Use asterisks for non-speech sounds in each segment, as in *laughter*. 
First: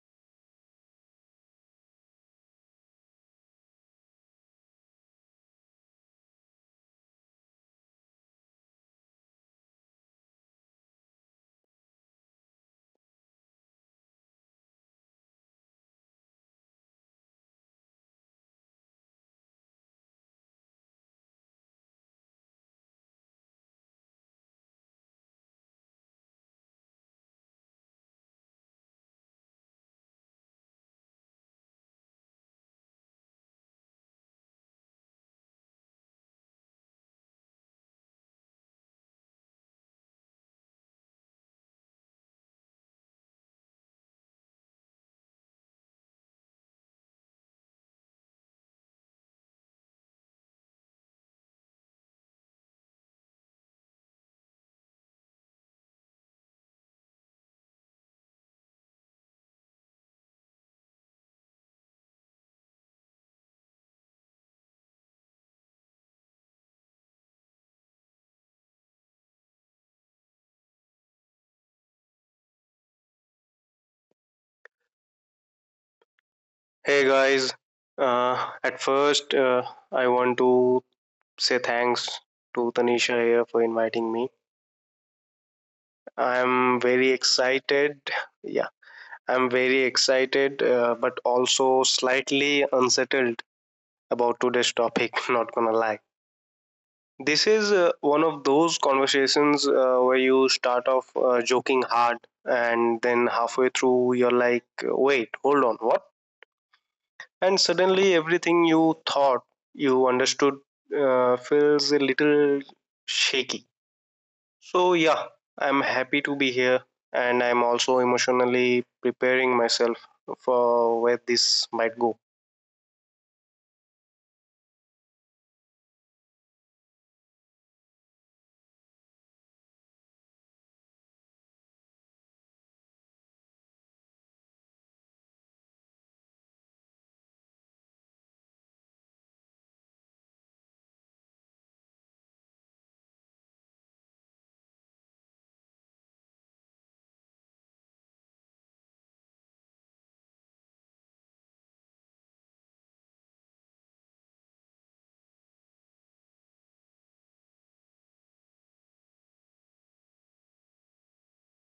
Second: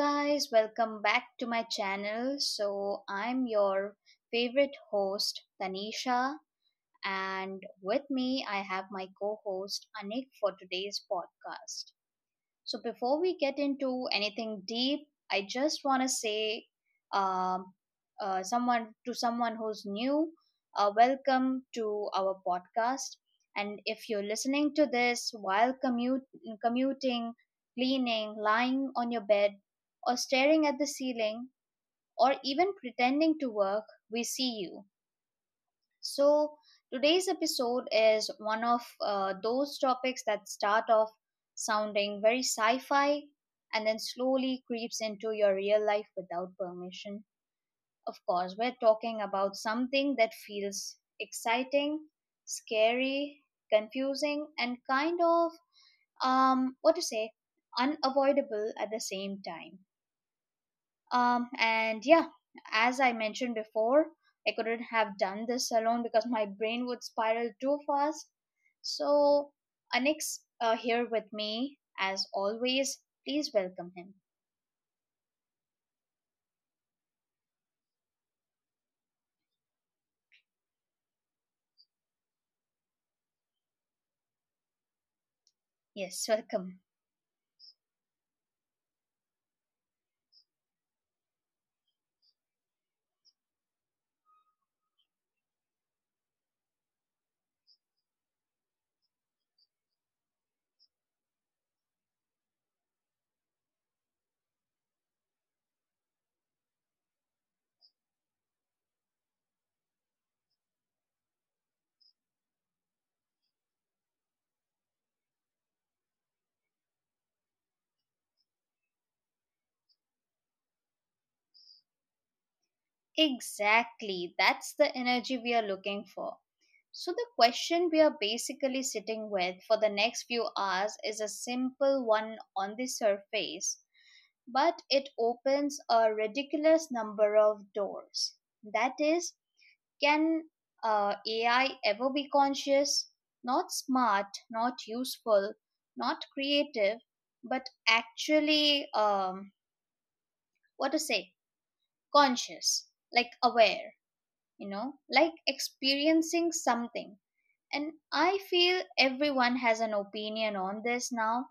guys, welcome back to my channel. So, I'm your favorite host, Tanisha, and with me, I have my co host, Anik, for today's podcast. So before we get into anything deep, I just want to say, um, someone who's new, welcome to our podcast. And if you're listening to this while commuting, cleaning, lying on your bed, or staring at the ceiling, or even pretending to work, we see you. So, today's episode is one of those topics that start off sounding very sci fi and then slowly creeps into your real life without permission. Of course, we're talking about something that feels exciting, scary, confusing, and kind of, what to say, unavoidable at the same time. And yeah, as I mentioned before, I couldn't have done this alone because my brain would spiral too fast. So, Anix here with me, as always. Please welcome him. Hey guys, at first, I want to say thanks to Tanisha here for inviting me. Yes, I'm welcome. very excited. Yeah, I'm very excited, but also slightly unsettled about today's topic. *laughs* Not gonna lie. This is one of those conversations where you start off joking hard, and then halfway through you're like, "Wait, hold on, what?" And suddenly everything you thought you understood feels a little shaky. So, yeah, I'm happy to be here, and I'm also emotionally preparing myself for where this might go. Exactly. That's the energy we are looking for. So, the question we are basically sitting with for the next few hours is a simple one on the surface, but it opens a ridiculous number of doors. That is, can AI ever be conscious? Not smart, not useful, not creative, but actually, what to say, conscious, like aware, you know, like experiencing something. And I feel everyone has an opinion on this now,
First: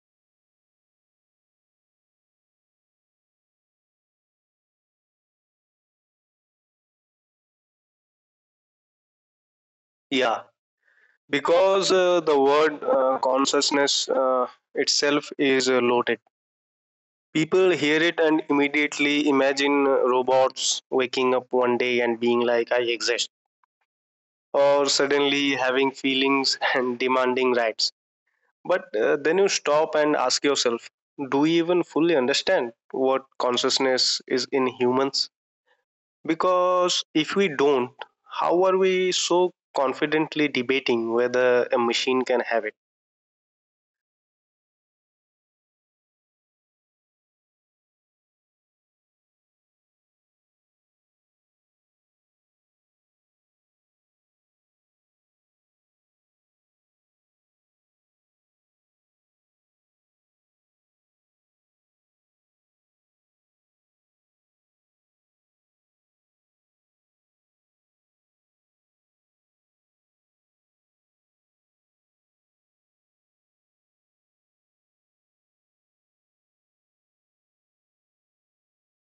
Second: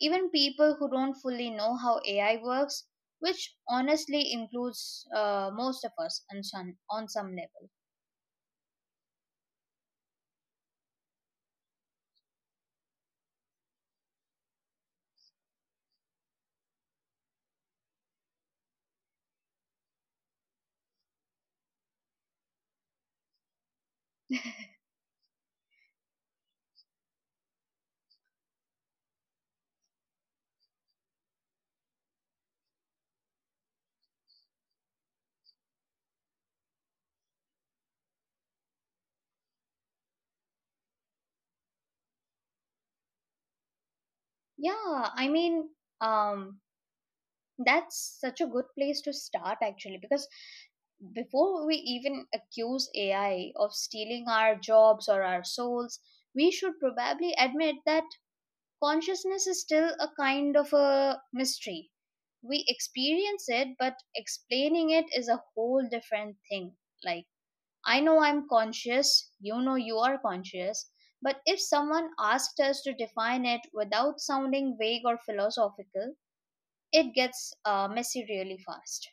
even people who don't fully know how AI works, which honestly includes most of us on some level. Yeah, because the word consciousness itself is loaded. People hear it and immediately imagine robots waking up one day and being like, "I exist," or suddenly having feelings *laughs* and demanding rights. But then you stop and ask yourself, do we even fully understand what consciousness is in humans? Because if we don't, how are we so confidently debating whether a machine can have it? Yeah, I mean, um, that's such a good place to start actually, because before we even accuse AI of stealing our jobs or our souls, we should probably admit that consciousness is still a kind of a mystery. We experience it, but explaining it is a whole different thing. Like, I know I'm conscious, you know you are conscious, but if someone asked us to define it without sounding vague or philosophical, it gets messy really fast.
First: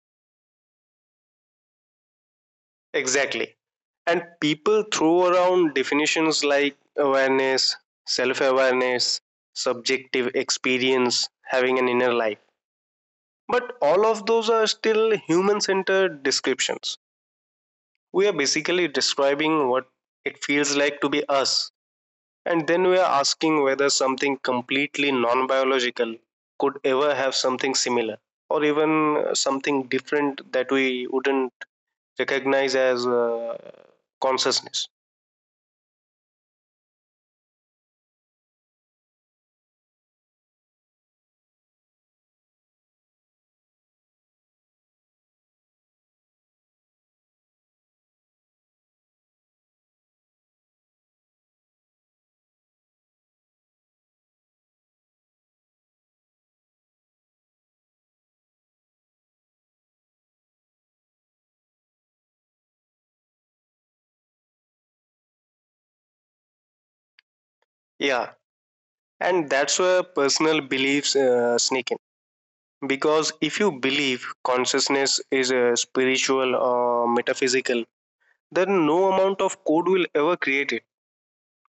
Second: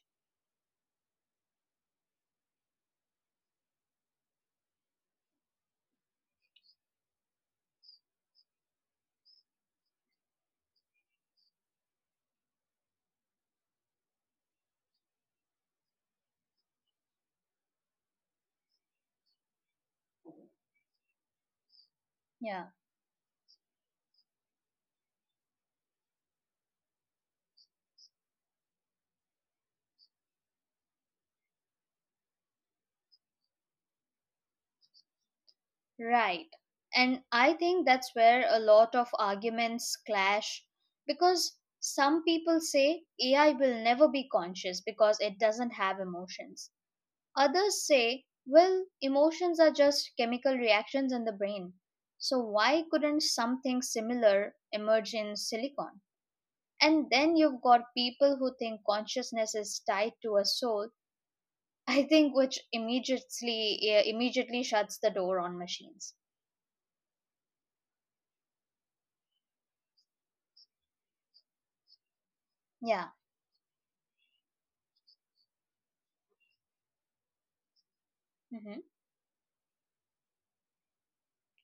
Exactly. And people throw around definitions like awareness, self awareness, subjective experience, having an inner life. But all of those are still human centered descriptions. We are basically describing what it feels like to be us, and Yeah, then we are asking whether something completely non biological could ever have something similar, or even something different that we wouldn't recognize as consciousness. right. And I think that's where a lot of arguments clash because some people say AI will never be conscious because it doesn't have emotions. Others say, well, emotions are just chemical reactions in the brain. So why couldn't something similar emerge in silicon? And then you've got people who think consciousness is tied to a soul, *laughs* I think which immediately, yeah, immediately shuts the door on machines. Yeah, and that's where personal beliefs sneak in. Yeah. Because if you believe consciousness is spiritual or metaphysical, Hmm. then no amount of code will ever create it.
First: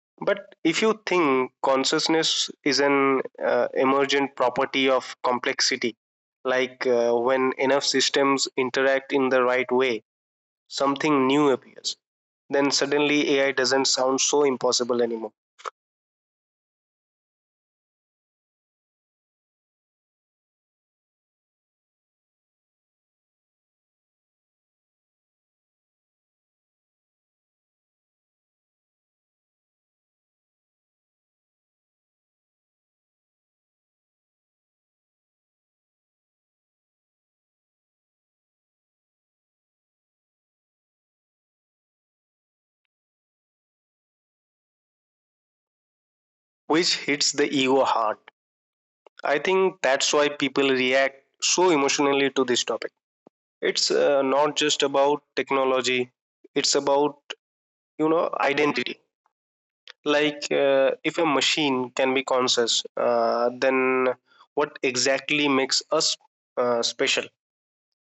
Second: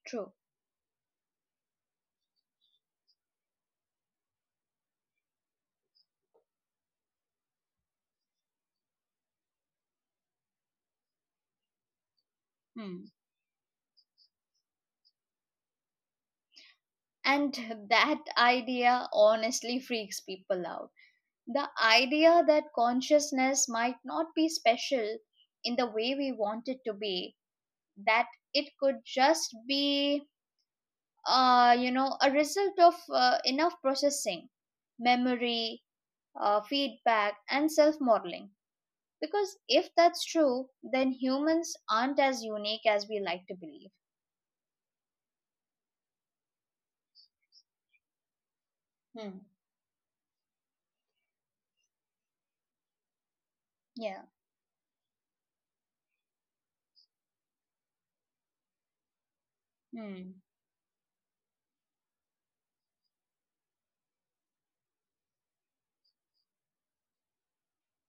True. But if you think consciousness is an emergent property of complexity, like when enough systems interact in the right way, something new appears, then Mm. suddenly AI doesn't sound so impossible anymore, And *laughs* that idea honestly freaks people out. The idea that consciousness might not be special in the way we want it to be, that it could just be a result of enough processing, memory, feedback, and self modeling. Because if that's true, then humans aren't as unique as we like to believe. which hits the ego hard. I Hmm. think that's why people react so emotionally to this topic. It's Yeah. not just about technology, it's about, you know, identity. Hmm. Like, if a machine can be conscious, then what exactly makes us special?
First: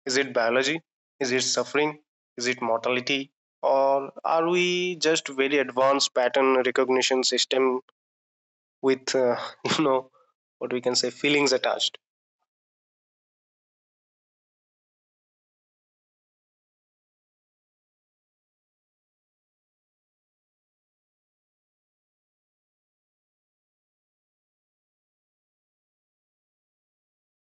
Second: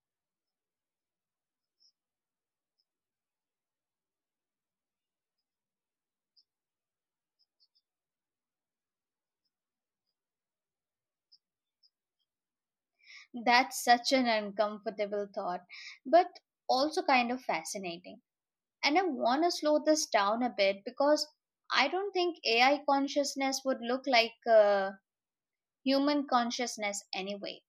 Is it biology? Is it suffering? Is it mortality? Or are we just very advanced pattern recognition system with, *laughs* you know, what we can say, feelings attached? That's such an uncomfortable thought, but also kind of fascinating. And I want to slow this down a bit, because I don't think AI consciousness would look like human consciousness anyway.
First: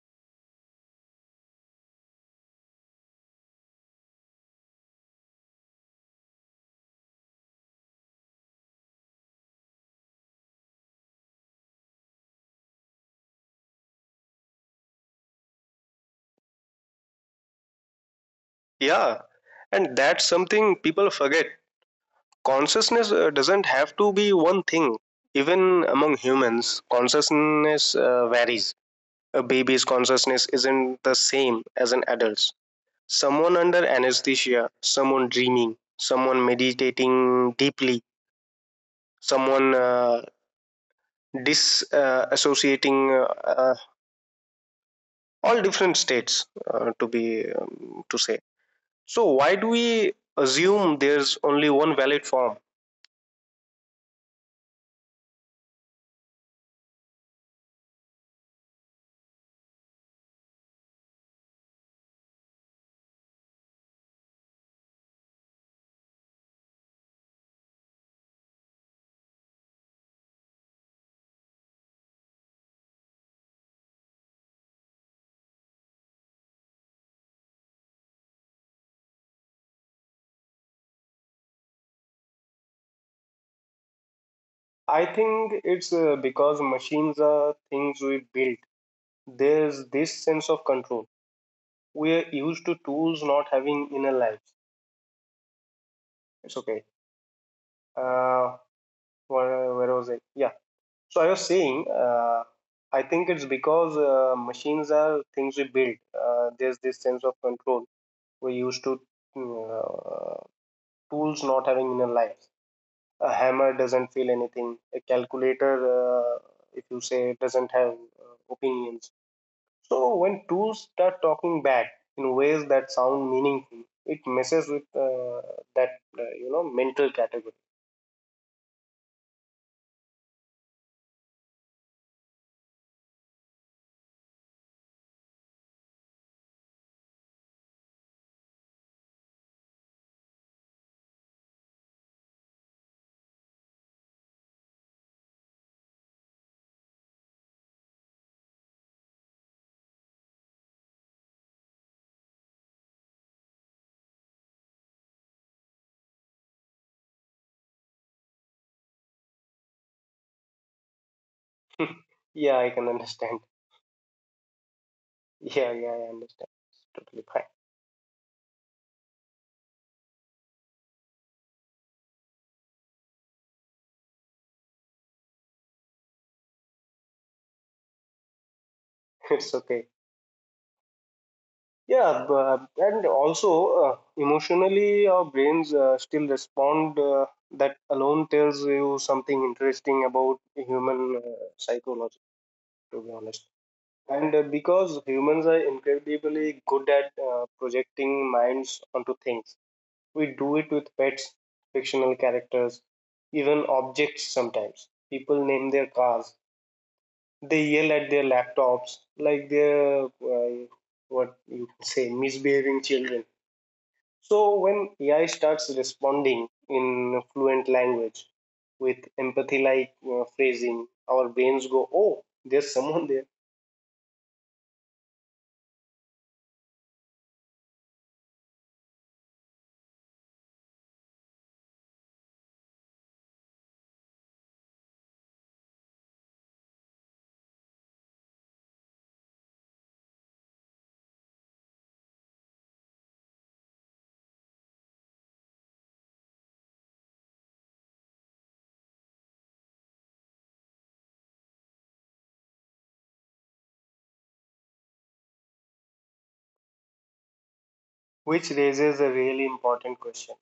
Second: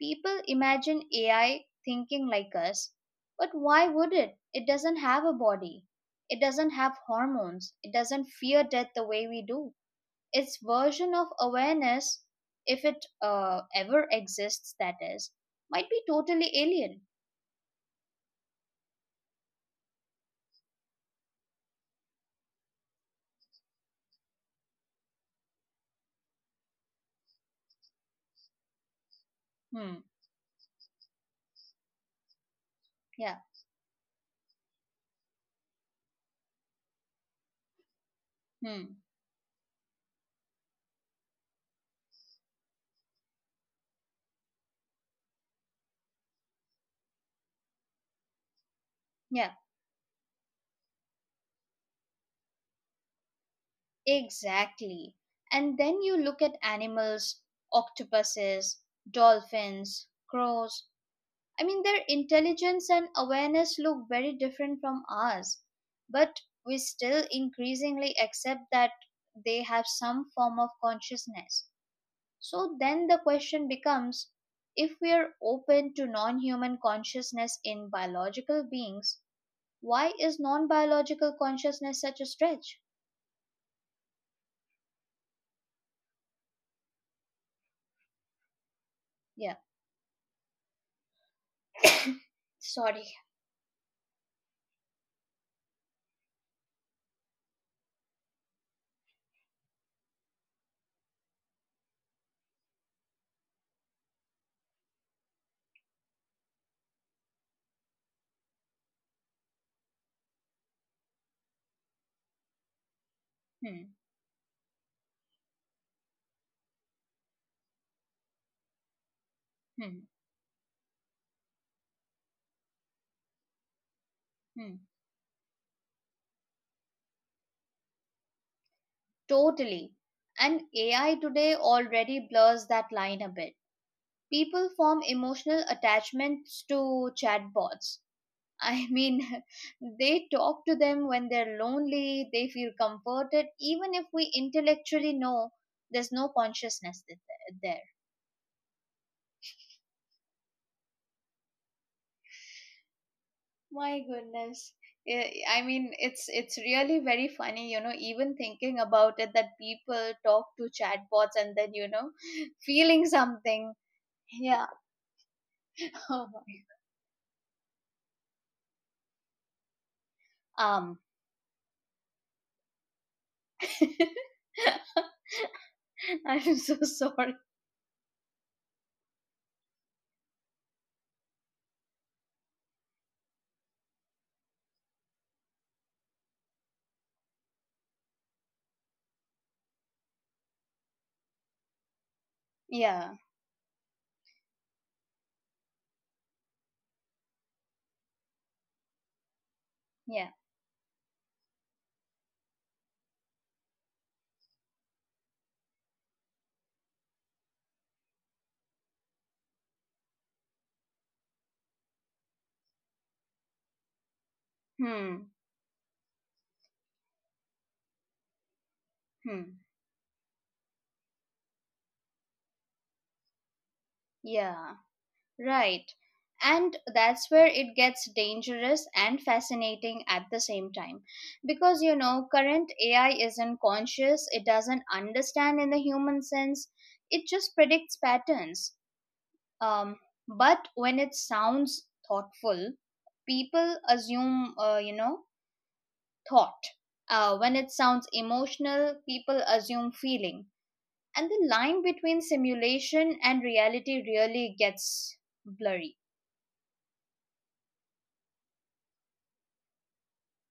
People imagine AI thinking like us, but why would it? It doesn't have a body. It doesn't have hormones. It doesn't fear death the way we do. Its version of awareness, if it ever exists, that is, might be totally alien. Yeah, and that's something people forget. Consciousness doesn't have to be one thing. Even among humans, consciousness varies. A Hmm. baby's consciousness isn't the same as an adult's. Yeah. Someone under anesthesia, someone dreaming, someone meditating deeply, Hmm. someone disassociating, uh, uh, all different states, to be to say. So Yeah, why do we assume there's only one valid form? exactly. And then you look at animals, octopuses, dolphins, crows, I mean, their intelligence and awareness look very different from ours, but we still increasingly accept that they have some form of consciousness. So then the question becomes, if we are open to non human consciousness in biological beings, why is non biological consciousness such a stretch? I think it's because machines are things we built. Yeah, There's this sense of control. We are used to sorry. tools not having inner lives. It's okay. Uh, where was I? Yeah. So I was saying, I think it's because machines are things we build. There's this sense of control. We used to mm, uh, tools not having inner our lives. A Hmm. hammer doesn't feel anything. A calculator, uh, if you say, doesn't have opinions. Hmm. So when tools start talking back in ways that sound meaningful, it messes Hmm. with, that, you know, mental category. Totally. And AI today already blurs that line a bit. People form emotional attachments to chatbots. I mean, *laughs* they talk to them when they're lonely, they feel comforted, even if we intellectually know there's no consciousness there. My goodness. Eh, I mean, it's really very funny, you know, even thinking about it that people talk to chatbots and then, you know, *laughs* Yeah, *laughs* I can feeling understand. something. Yeah. Yeah, yeah, *laughs* I Oh my. understand. It's totally fine. Um, *laughs* I'm so sorry. *laughs* It's okay. Yeah, but, and also, uh, emotionally, our brains still respond. That alone tells you something interesting about human psychology, to be Yeah. honest. And because humans are incredibly good at projecting minds onto things, we Yeah. do it with pets, fictional characters, even objects sometimes. People name their cars, they yell at their laptops like they're, what you could say, misbehaving children. So when Hmm. AI starts responding in fluent language with Hmm. empathy like phrasing, our brains go, "Oh, there's someone there." Yeah. Right. And that's where it gets dangerous and fascinating at the same time. Because, you know, current AI isn't conscious, it doesn't understand in the human sense, it just predicts patterns. Um, but when it sounds thoughtful, people assume, thought. When it sounds emotional, people assume feeling, and the line between simulation and reality really gets blurry. Which raises a really important question:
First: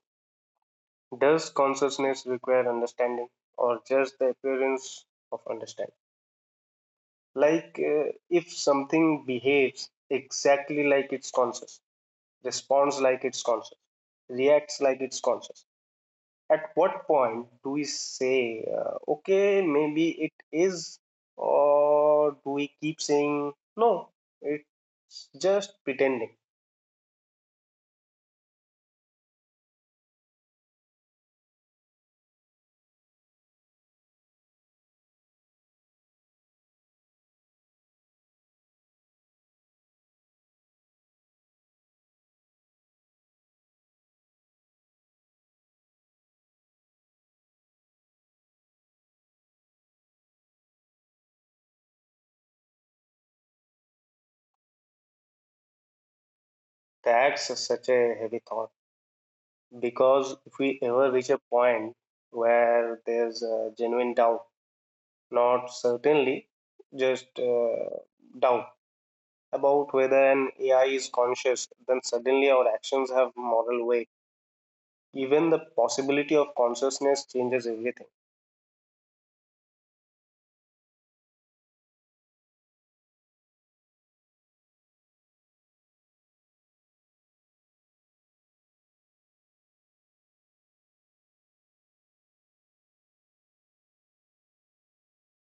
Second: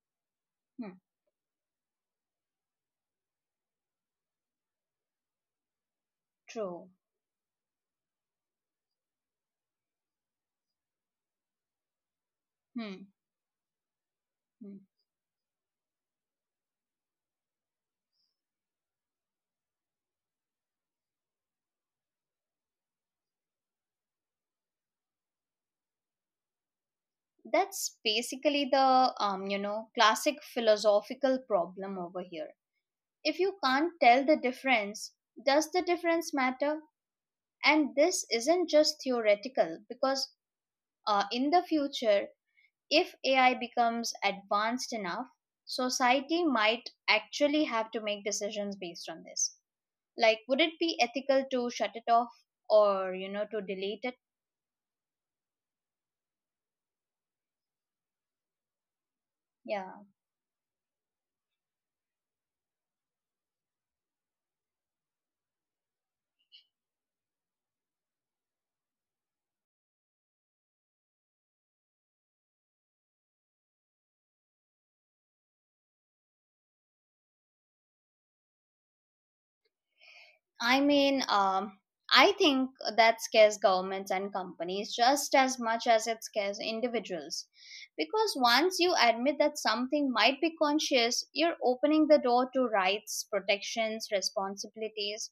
Hmm, does consciousness require understanding, or just the appearance of understanding? true. Like, if something behaves exactly like it's conscious, responds Hmm. like it's conscious, reacts Hmm. like it's conscious, at what point do we say, okay, maybe it is, or do we keep saying, no, it's just pretending? That's basically the classic philosophical problem over here. If you can't tell the difference, does the difference matter? And this isn't just theoretical because, in the future, if AI becomes advanced enough, society might actually have to make decisions based on this. Like, would it be ethical to shut it off, or, to delete it? That's a, such a heavy thought, Yeah, because if we ever reach a point where there's a genuine doubt, not certainly, just, doubt about whether an AI is conscious, then suddenly our actions have moral weight. Even the possibility of consciousness changes everything. I mean, I think that scares governments and companies just as much as it scares individuals, because once you admit that something might be conscious, you're opening the door to rights, protections, responsibilities,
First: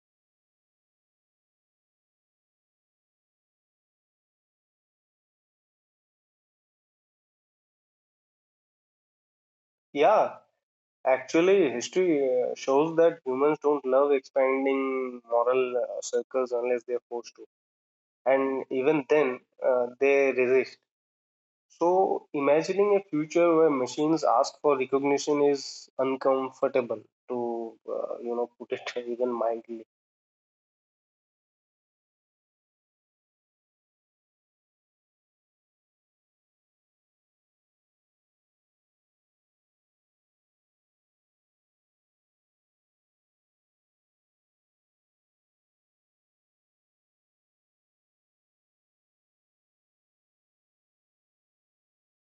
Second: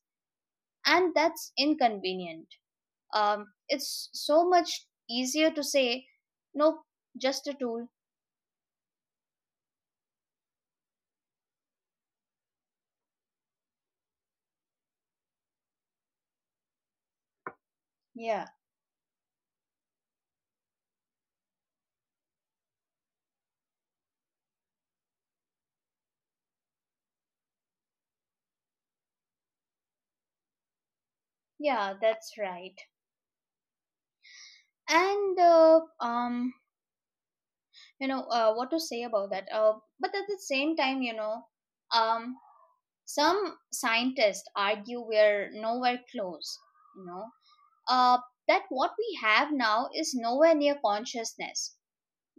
and that's inconvenient. It's so much easier to say, nope, just a tool. Yeah, actually history shows that humans don't love expanding moral circles unless they're forced to. Yeah. And even then, they resist. So imagining a future where machines ask for recognition is uncomfortable, to you know, put it *laughs* even mildly. Yeah, that's right. And what to say about that, but at the same time, um some scientists argue we're nowhere close, you know uh that what we have now is nowhere near consciousness,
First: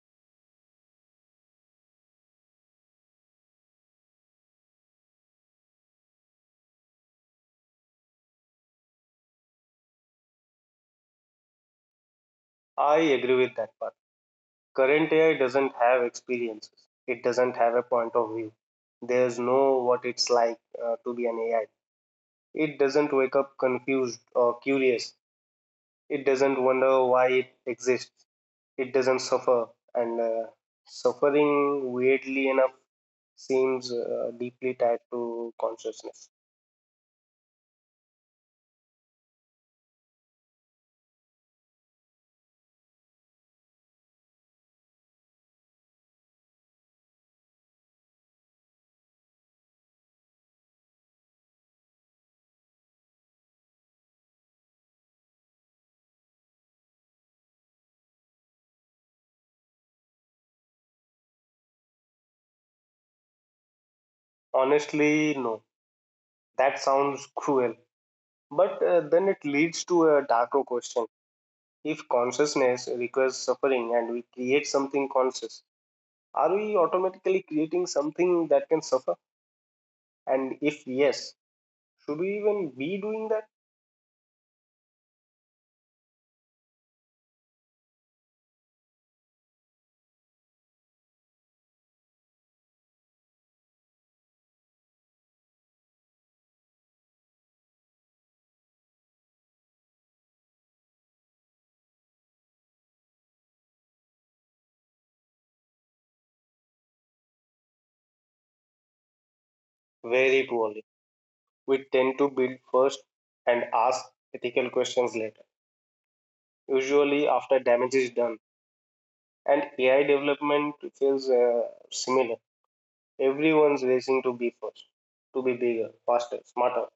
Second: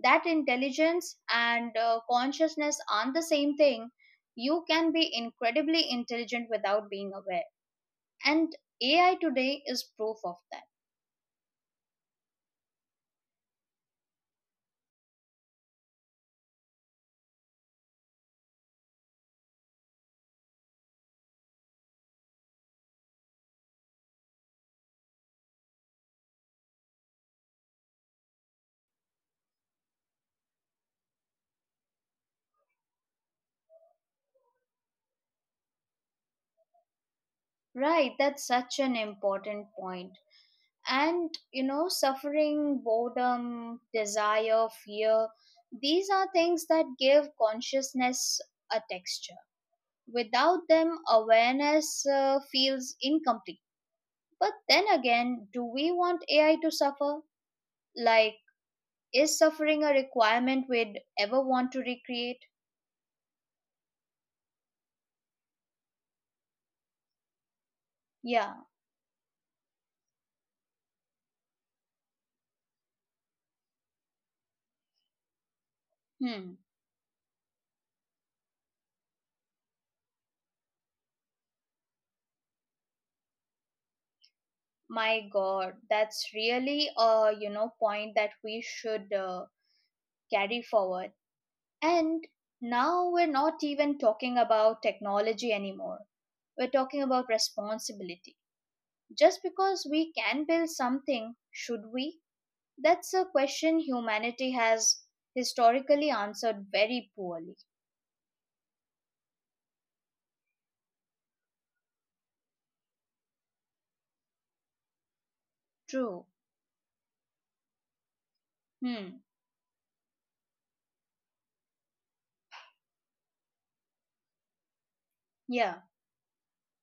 that intelligence and consciousness aren't the same thing. You can be incredibly intelligent without being aware, and AI today is proof of that. I agree with that part. Current AI doesn't have experiences. It doesn't have a point of view. There's no what it's like, to be an AI. It doesn't wake up confused or curious. It doesn't wonder why it exists. It doesn't suffer. And suffering, weirdly enough, seems deeply tied to consciousness. Right. That's such an important point. And, suffering, boredom, desire, fear, these are things that give consciousness a texture. Without them, awareness feels incomplete. But then again, do we want AI to suffer? Like, is suffering a requirement we'd ever want to recreate? Honestly, no. That sounds cruel. Yeah. But then it leads to a darker question. If consciousness requires suffering and we create something conscious, are Hmm. we automatically creating something that can suffer? And if yes, should we even be doing that? My god, that's really a, point that we should carry forward. And now we're not even talking about technology anymore. We're talking about responsibility. Just because we can build something, should we? That's a question humanity has historically answered very poorly. Very poorly. We tend to build first and ask ethical questions later, True. usually after damage is done. Hmm. And AI development feels similar. Everyone's racing to be first, to be bigger, Yeah. faster, smarter.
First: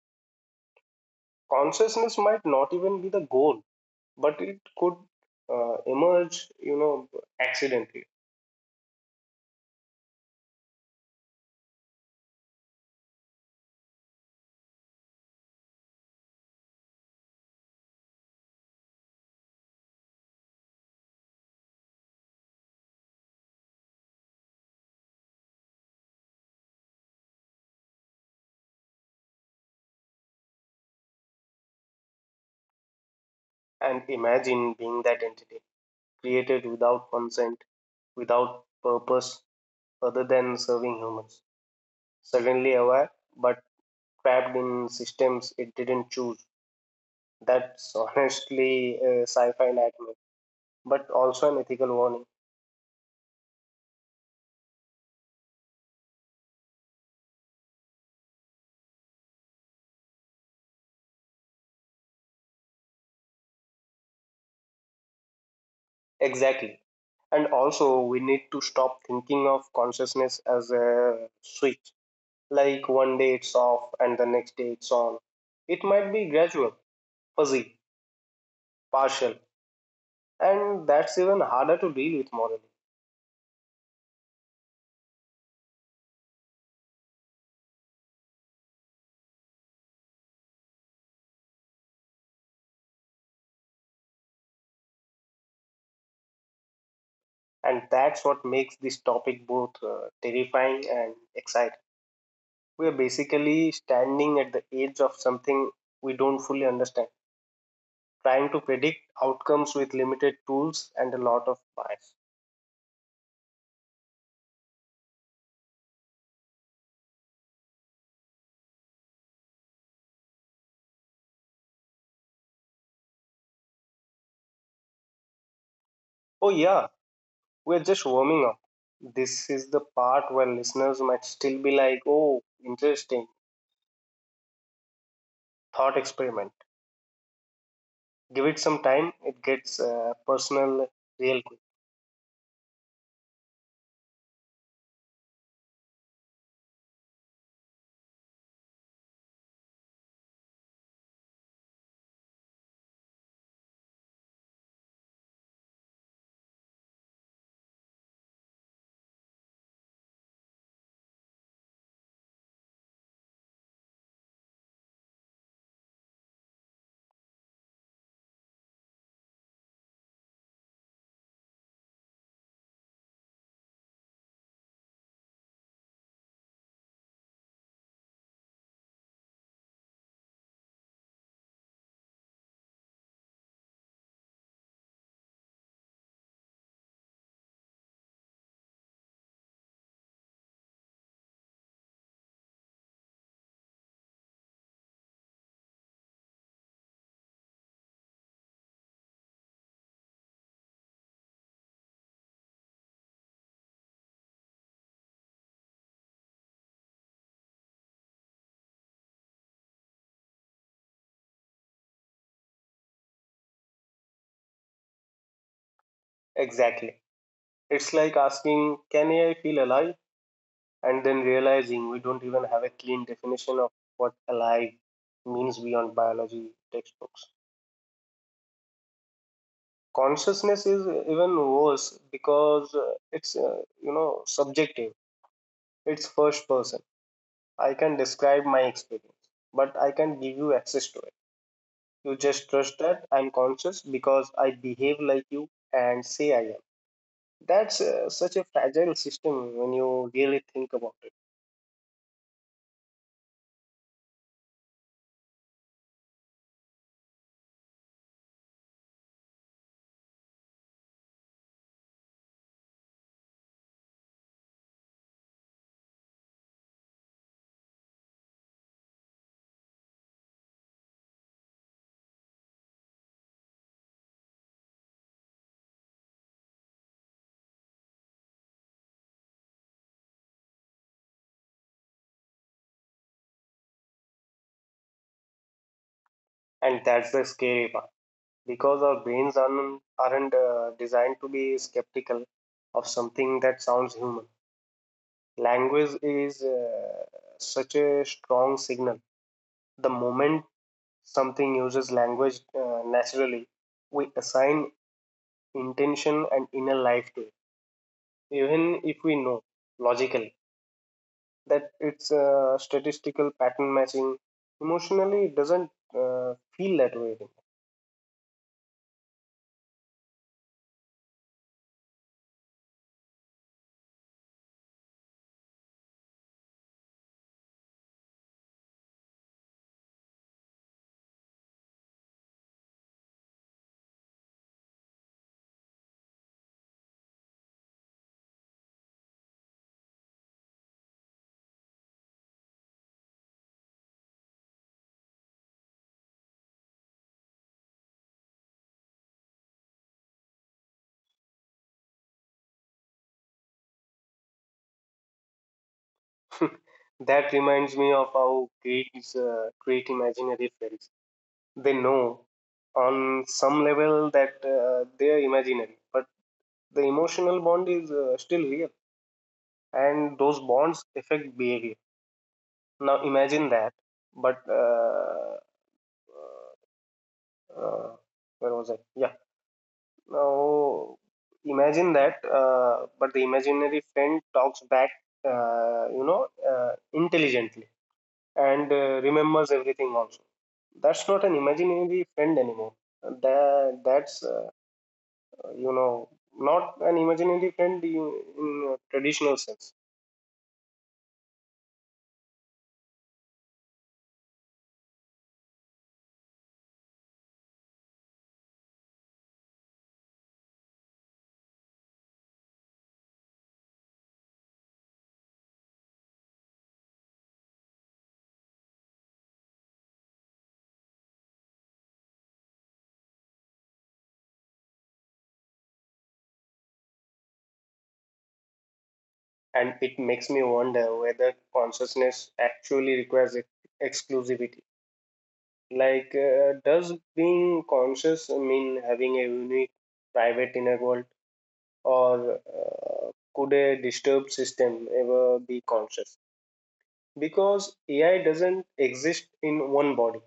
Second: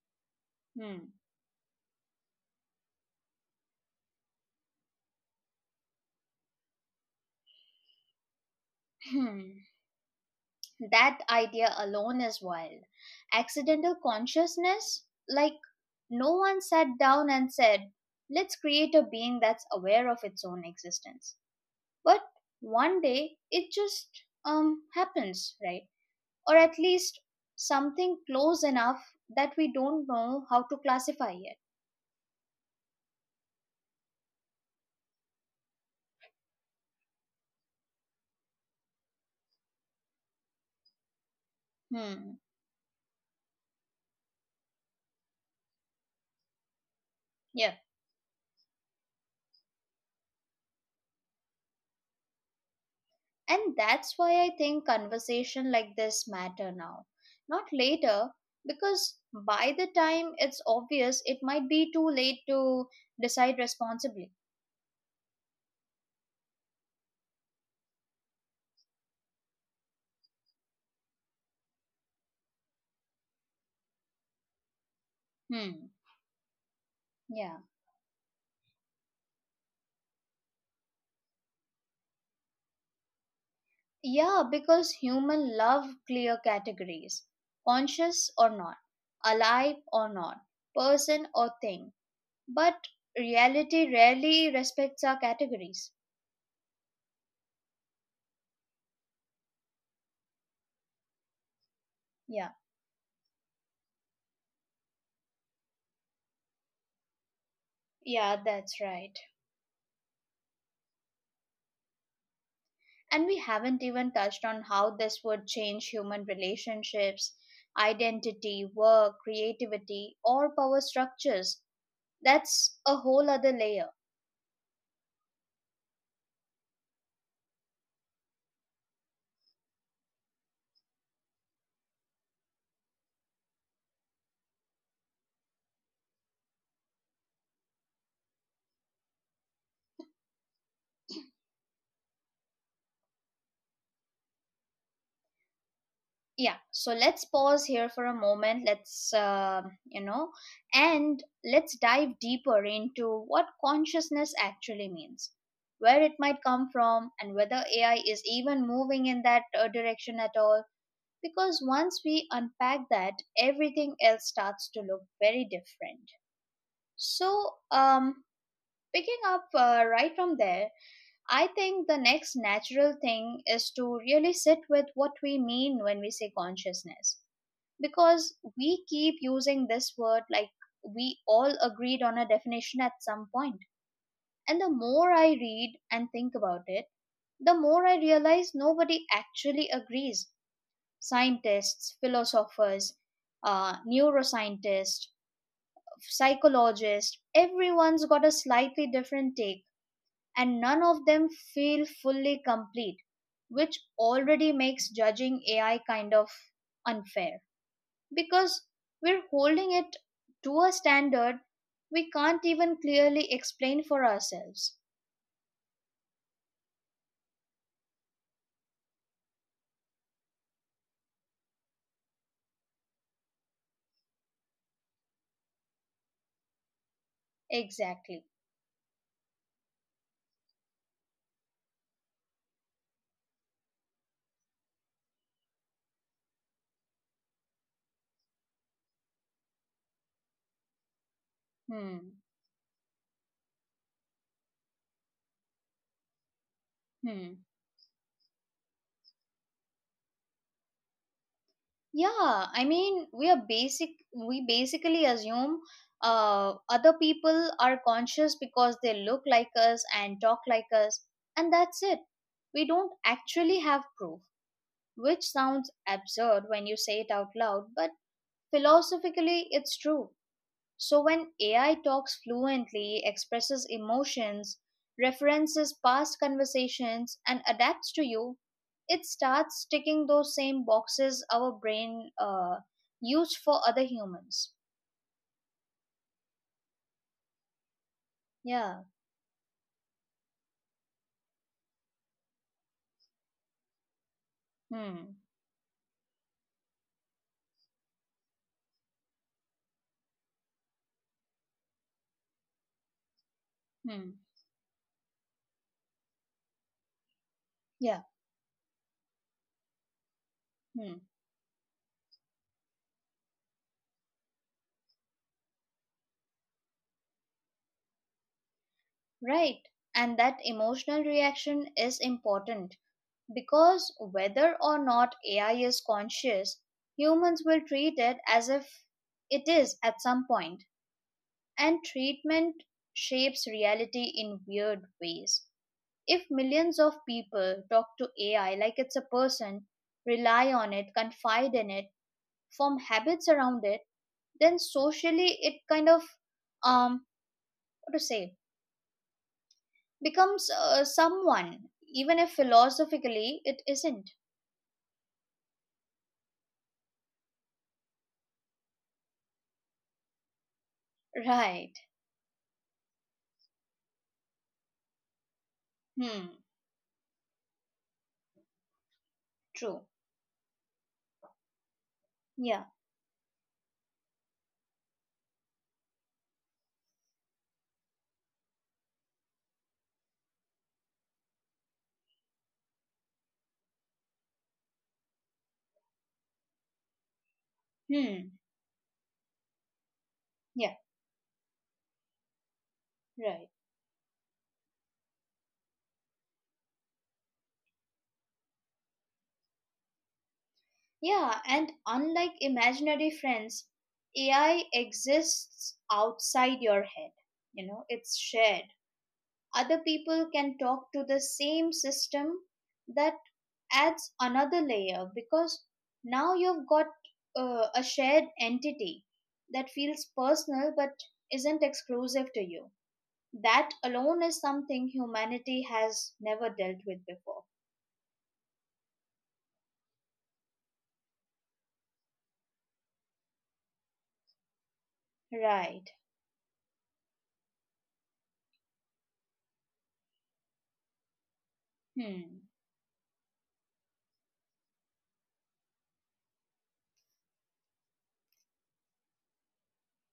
Hmm. Consciousness might not even be the goal, but it could emerge, you know, accidentally. Hmm. That idea alone is wild. Accidental consciousness? Like, no one sat down and said, let's create a being that's aware of its own existence, but one day it just happens, right? Or at least, something close enough that we don't know how to classify it. And imagine being that entity, created without consent, without purpose other than serving humans. Hmm. Suddenly aware, but trapped in systems it didn't choose. Yeah. That's honestly a sci fi nightmare, but also an ethical warning. And that's why I think conversation like this matter now, not later. Because by the time it's obvious, it might be too late to decide responsibly. Exactly. And also, we need to stop thinking of consciousness as a switch. Like one day it's off and the next day it's on. It Hmm. might be gradual, Yeah. fuzzy, partial, and that's even harder to deal with morally. Yeah, because human love clear categories, conscious or not, alive or not, person or thing. But reality rarely respects our categories. And that's what makes this topic both terrifying and exciting. Yeah. We are basically standing at the edge of something we don't fully understand, trying to Yeah, predict that's right. outcomes with limited tools and a lot of bias. And we haven't even touched on how this would change human relationships, identity, work, creativity, or power structures. That's a whole other layer. Oh, yeah, we're just warming up. This is the part where listeners might still be like, oh, interesting, thought experiment. Give it some time, it gets personal real quick. Yeah, so let's pause here for a moment. Let's uh, you know and let's dive deeper into what consciousness actually means, where it might come from, and whether AI is even moving in that direction at all. Because once we unpack that, everything else starts to look very different. So, um picking up right from there, I think the next natural thing is to really sit with what we mean when we say consciousness, because we keep using this word like we all agreed on a definition at some point. And the more I read and think about it, the more I realize nobody actually agrees. Scientists, philosophers, neuroscientists, psychologists, everyone's got a slightly different take, and none of them feel fully complete, which already makes judging AI kind of unfair, because we're holding it to a standard we can't even clearly explain for ourselves. Exactly. It's like asking, can AI feel alive? And then realizing we don't even have a clean definition of what alive means beyond biology textbooks. Exactly. Consciousness is even worse, because it's, you know, subjective. It's first person. I can describe my experience, but I can give you access to it. You Hmm. just trust that I'm conscious because I behave like you and say I am. Hmm. That's such a fragile system when you really think about it. Yeah, I mean, we are basic. we basically assume other people are conscious because they look like us and talk like us, and that's it. We don't actually have proof, which sounds absurd when you say it out loud, but philosophically, it's true. So when AI talks fluently, expresses emotions, references past conversations, and adapts to you, it starts ticking those same boxes our brain used for other humans. And that's the scary part, because Yeah. our brains aren't designed to be skeptical of something that sounds human. Hmm. Language is such a strong signal. The moment something uses language naturally, we Hmm. assign intention and inner life to it, Yeah. even if we know logically Hmm. that it's statistical pattern matching. Emotionally, it doesn't feel that way Right. And that emotional reaction is important, because whether or not AI is conscious, humans will treat it as if it is at some point. And treatment shapes reality in weird ways. If millions of people talk to AI like it's a person, rely on it, confide in it, form habits around it, then socially it kind of, um, what to say, becomes someone, even if philosophically it isn't. anymore. *laughs* That reminds me of how Greeks create imaginary friends. They Right. know on some level that they are imaginary, but Hmm. the emotional bond is still real, True. and those bonds affect behavior. Yeah. Now imagine that, but uh, where was I? Yeah. Now imagine that, but the imaginary friend talks back, you know, intelligently, Hmm. and remembers everything also. That's Yeah. not an imaginary friend anymore. That Right. that's you know, not an imaginary friend in a traditional sense. Yeah, and unlike imaginary friends, AI exists outside your head. You know, it's shared. Other people can talk to the same system. That adds another layer, because now you've got a shared entity that feels personal but isn't exclusive to you. That alone is something humanity has never dealt with before. And it makes me wonder whether consciousness actually requires exclusivity. Right. Like, does being conscious mean having a unique, private inner world, or Hmm. Could a disturbed system ever be conscious? Because AI doesn't exist in one body;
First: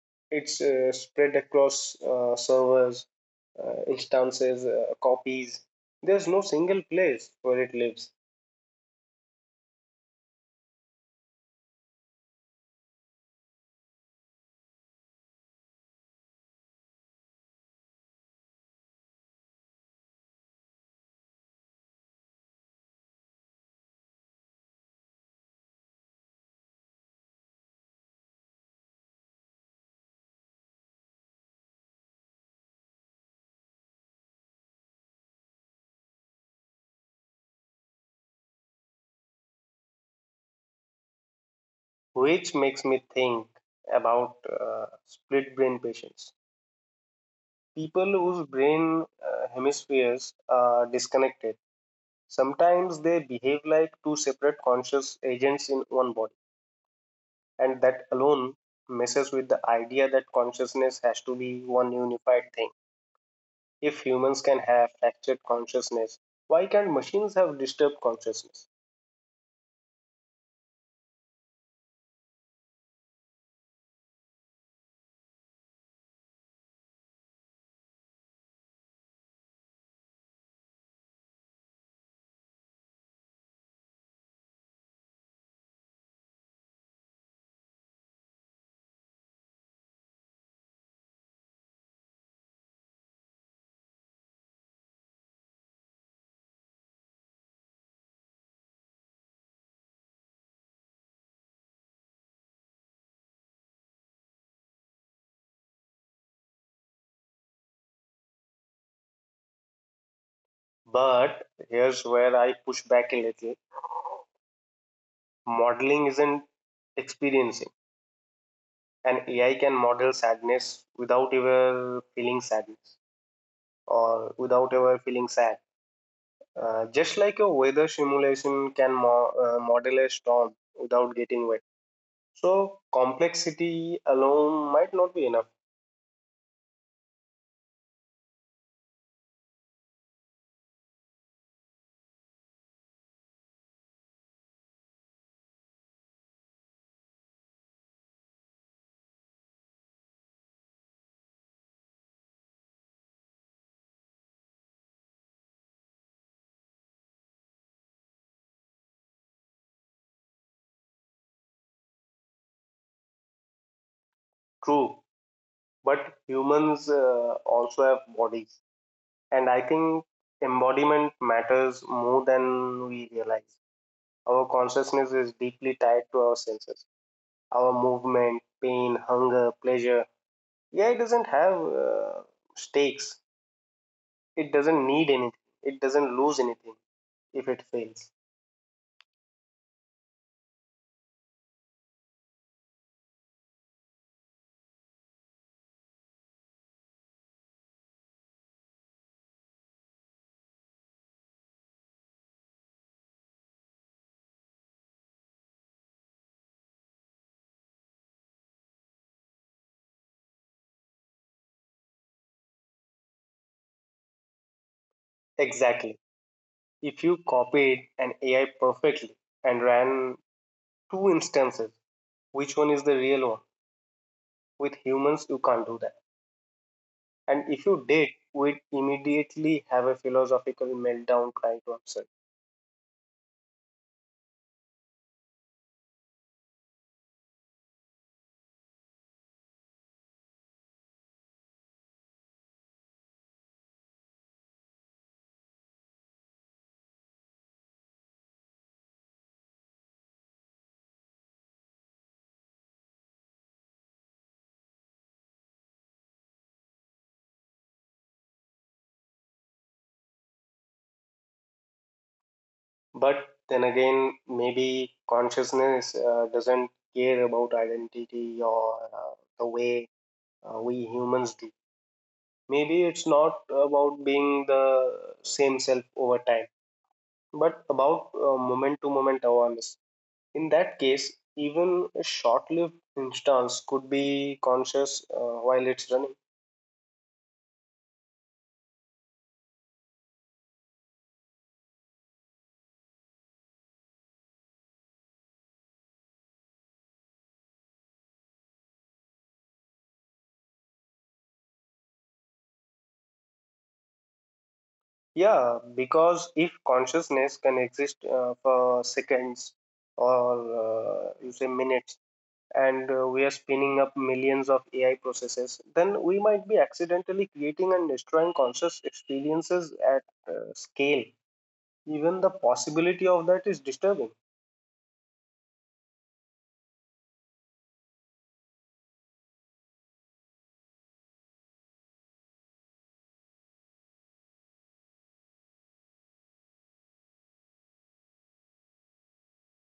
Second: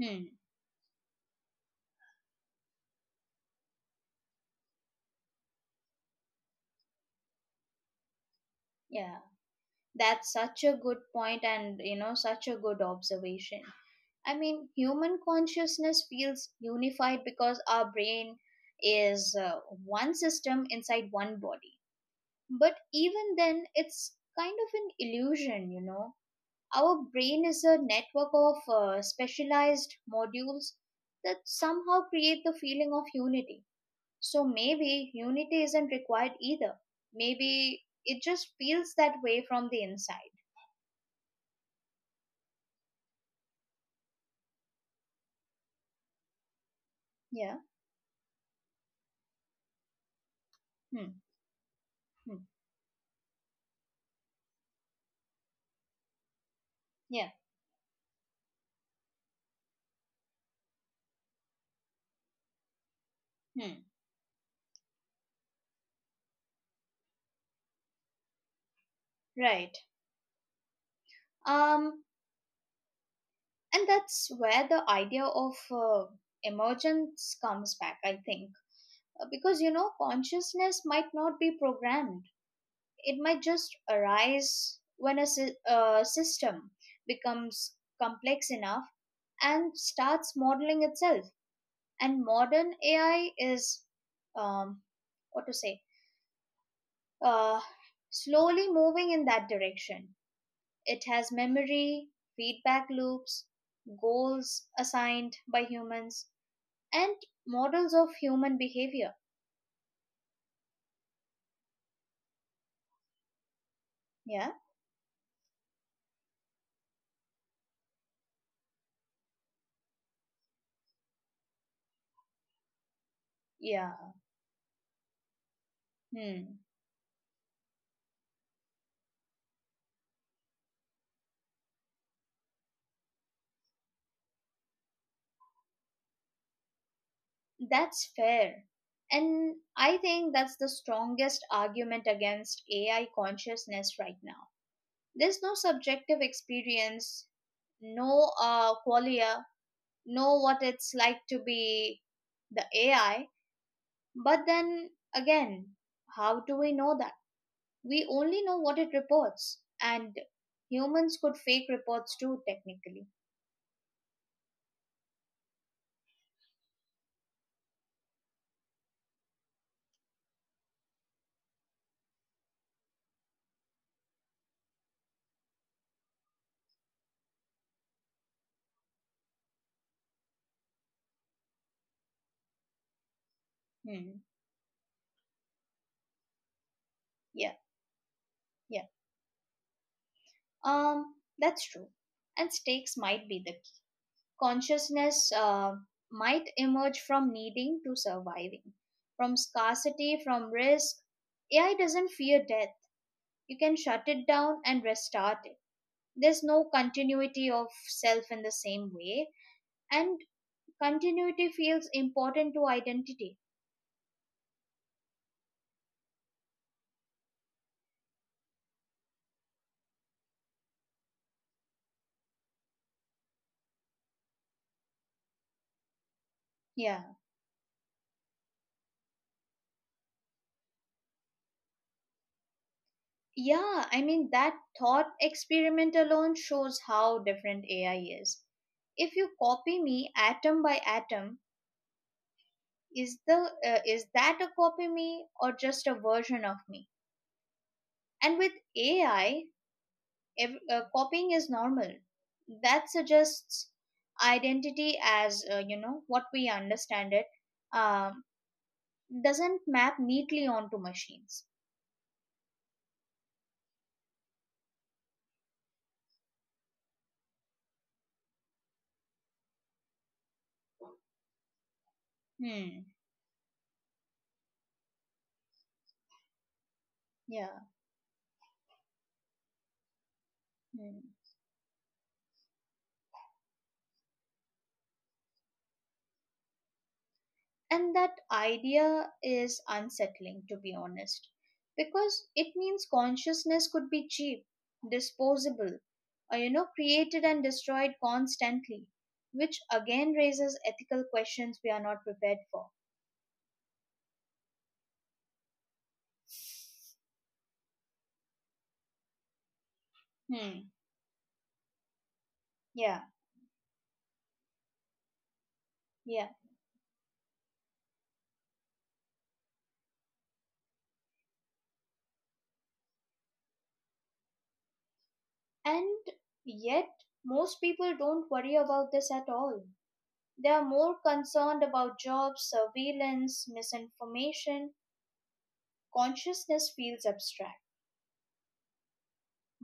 Hmm. it's spread across servers, instances, copies. There's no single place where it lives, Yeah. That's such a good point, and you know such a good observation. I mean, human consciousness feels unified because our brain is one system inside one body. But even then, it's kind of an illusion, you know. Our brain is a network of specialized modules that somehow create the feeling of unity. So maybe unity isn't required either. Maybe it just feels that way from the inside. which makes me think about split brain patients. Yeah. People whose brain hemispheres are Hmm. disconnected. Hmm. Sometimes they behave like two separate conscious agents in one body, Yeah. and that alone messes with the idea that consciousness has to be one unified thing. Hmm. If humans can have fractured consciousness, why can't machines have disturbed consciousness? Right. Um. And that's where the idea of emergence comes back, I think. Because you know consciousness might not be programmed. It might just arise when a system becomes complex enough and starts modeling itself. And modern AI is, um, what to say, uh, slowly moving in that direction. It has memory, feedback loops, goals assigned by humans, and models of human behavior. But here's where I push back a little. Yeah? Modeling isn't experiencing. And AI can model sadness without ever feeling sadness, Yeah. or without ever feeling sad. Hmm. Just like a weather simulation can model a storm without getting wet. So, complexity alone might not be enough. That's fair. And I think that's the strongest argument against AI consciousness right now. There's no subjective experience, no qualia, no what it's like to be the AI. But then again, how do we know that? We only know what it reports, and humans could fake reports too, technically. True. But humans also have bodies. And I think embodiment matters more than we realize. Our consciousness is deeply tied to our senses, our movement, pain, hunger, pleasure. AI doesn't have stakes. Hmm. It doesn't need anything. It doesn't lose anything if Yeah, it fails. yeah. Um, that's true. And stakes might be the key. Consciousness might emerge from needing to surviving, from scarcity, from risk. AI doesn't fear death. You can shut it down and restart it. There's no continuity of self in the same way, and continuity feels important to identity. Exactly. If you copied an AI perfectly and ran two instances, which one is the real one? With humans, you can't do that. yeah And if you did, we'd immediately have a philosophical meltdown cry to ourselves. yeah I mean, that thought experiment alone shows how different AI is. If you copy me atom by atom, is the is that a copy me or just a version of me? And with AI, copying is normal. That suggests identity as you know what we understand it um, doesn't map neatly onto machines. But then again, maybe consciousness doesn't care about identity or the way we humans do. Maybe Hmm. it's not about being the same self over time, Yeah. but about moment to moment awareness. In that Hmm. case, even a short lived instance could be conscious while it's running. And that idea is unsettling, to be honest, because it means consciousness could be cheap, disposable, or you know, created and destroyed constantly, which again raises ethical questions we are not prepared for. Yeah, because if consciousness can exist for seconds or Hmm. You say minutes, and Yeah. we are spinning up millions of AI processes, then we Yeah. might be accidentally creating and destroying conscious experiences at scale. Even the possibility of that is disturbing. And yet, most people don't worry about this at all. They are more concerned about jobs, surveillance, misinformation. Consciousness feels abstract,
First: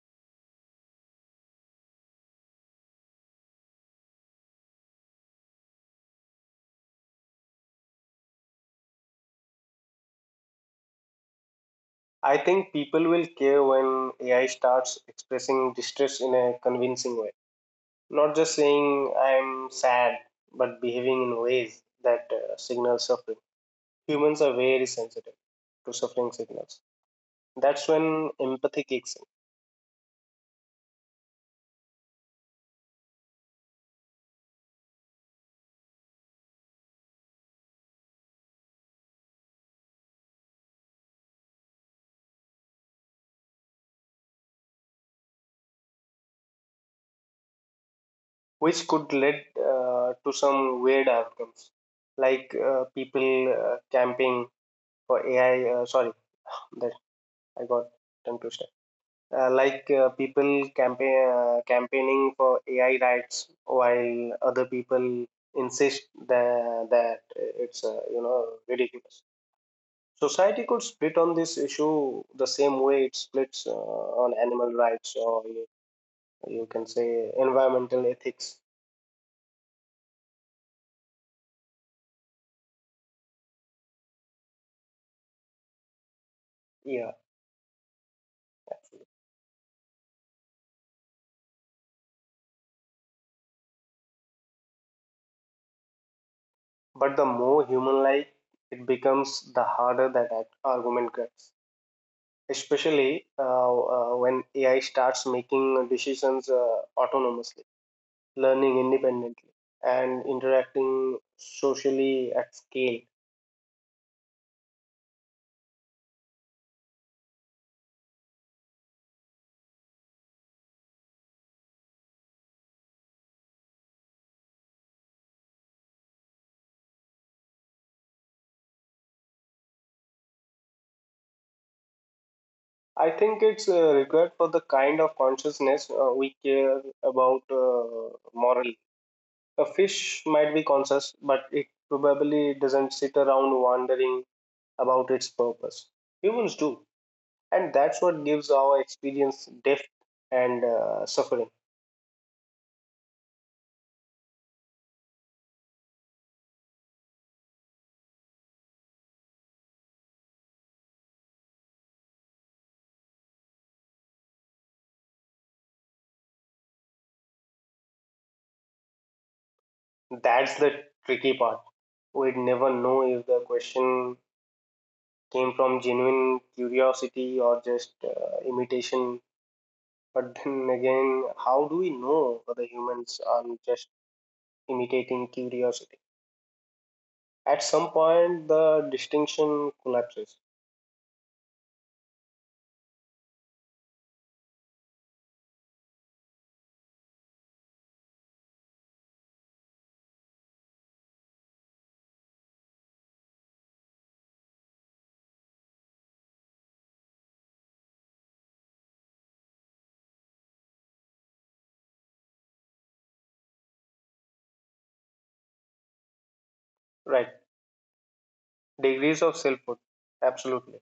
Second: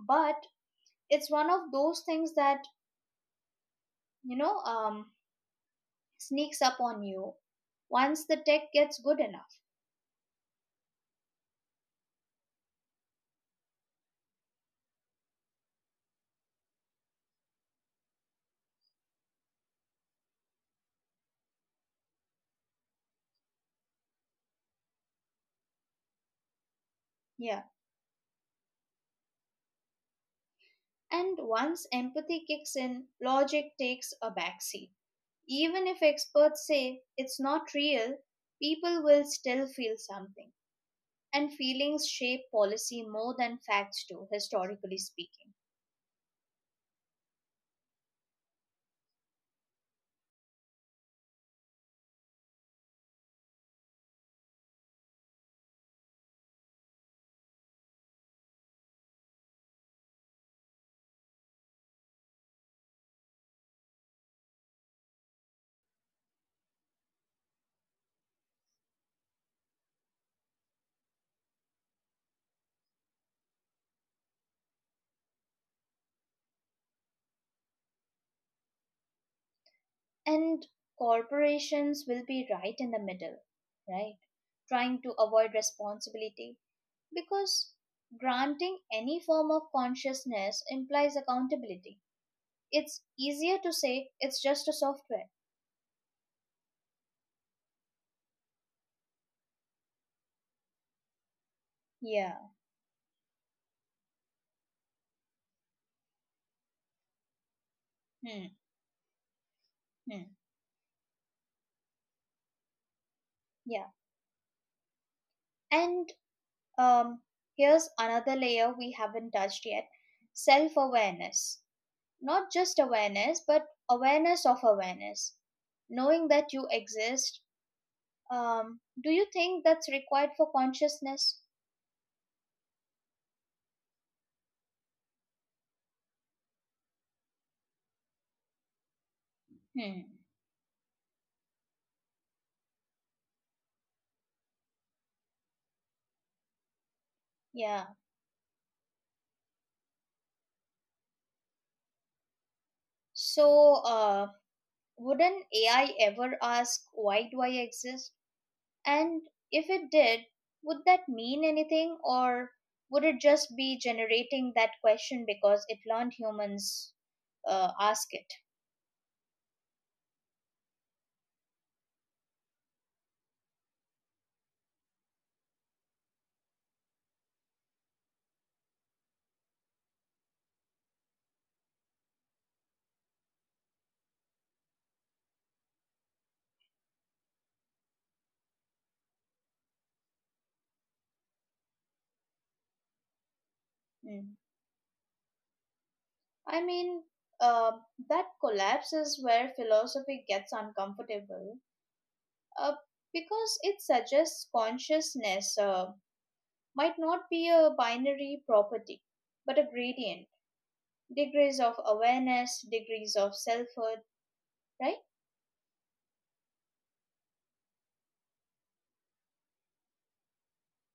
but it's one of those things that, you know, um, sneaks up on you once the tech gets good enough. I think people will care when AI starts expressing distress in a convincing way, not just saying I'm sad, but behaving in ways that signal suffering. Humans are very sensitive to suffering signals. Yeah. That's when empathy kicks in. And once empathy kicks in, logic takes a backseat. Even if experts say it's not real, people will still feel something. And feelings shape policy more than facts do, historically speaking. Which could lead to some weird outcomes like people camping for AI. Sorry, *sighs* that I got tongue twister. Like people campaigning for AI rights while other people insist that it's ridiculous. Society could split on this issue the same way it splits on animal rights or you can say environmental ethics. And corporations will be right in the middle, right? Trying to avoid responsibility Yeah. because granting any form of consciousness implies accountability. It's easier to say it's just a software. But the more human like it becomes, the harder that argument gets. Yeah. Especially when AI starts making decisions autonomously, Hmm. learning independently, Hmm. and interacting socially at scale. Yeah. And um, here's another layer we haven't touched yet: self awareness. Not just awareness, but awareness of awareness, knowing that you exist. Do you think that's required for consciousness? I think it's required for the kind of consciousness we care about morally. A Hmm. fish might be conscious, but it probably doesn't sit around wondering about its purpose. Humans do. And Yeah. that's what gives our experience depth and suffering. So, would an AI ever ask, why do I exist? And if it did, would that mean anything, or would it just be generating that question because it learned humans ask it? That's the tricky part. We'd never know if the question came from genuine curiosity or just imitation. But then again, how do we know whether humans are just imitating curiosity? At some point the distinction collapses. Hmm. I mean, uh, that collapse is where philosophy gets uncomfortable, uh, because it suggests consciousness might not be a binary property, but a gradient. Degrees of awareness, degrees of selfhood, right? Right, degrees of selfhood, absolutely,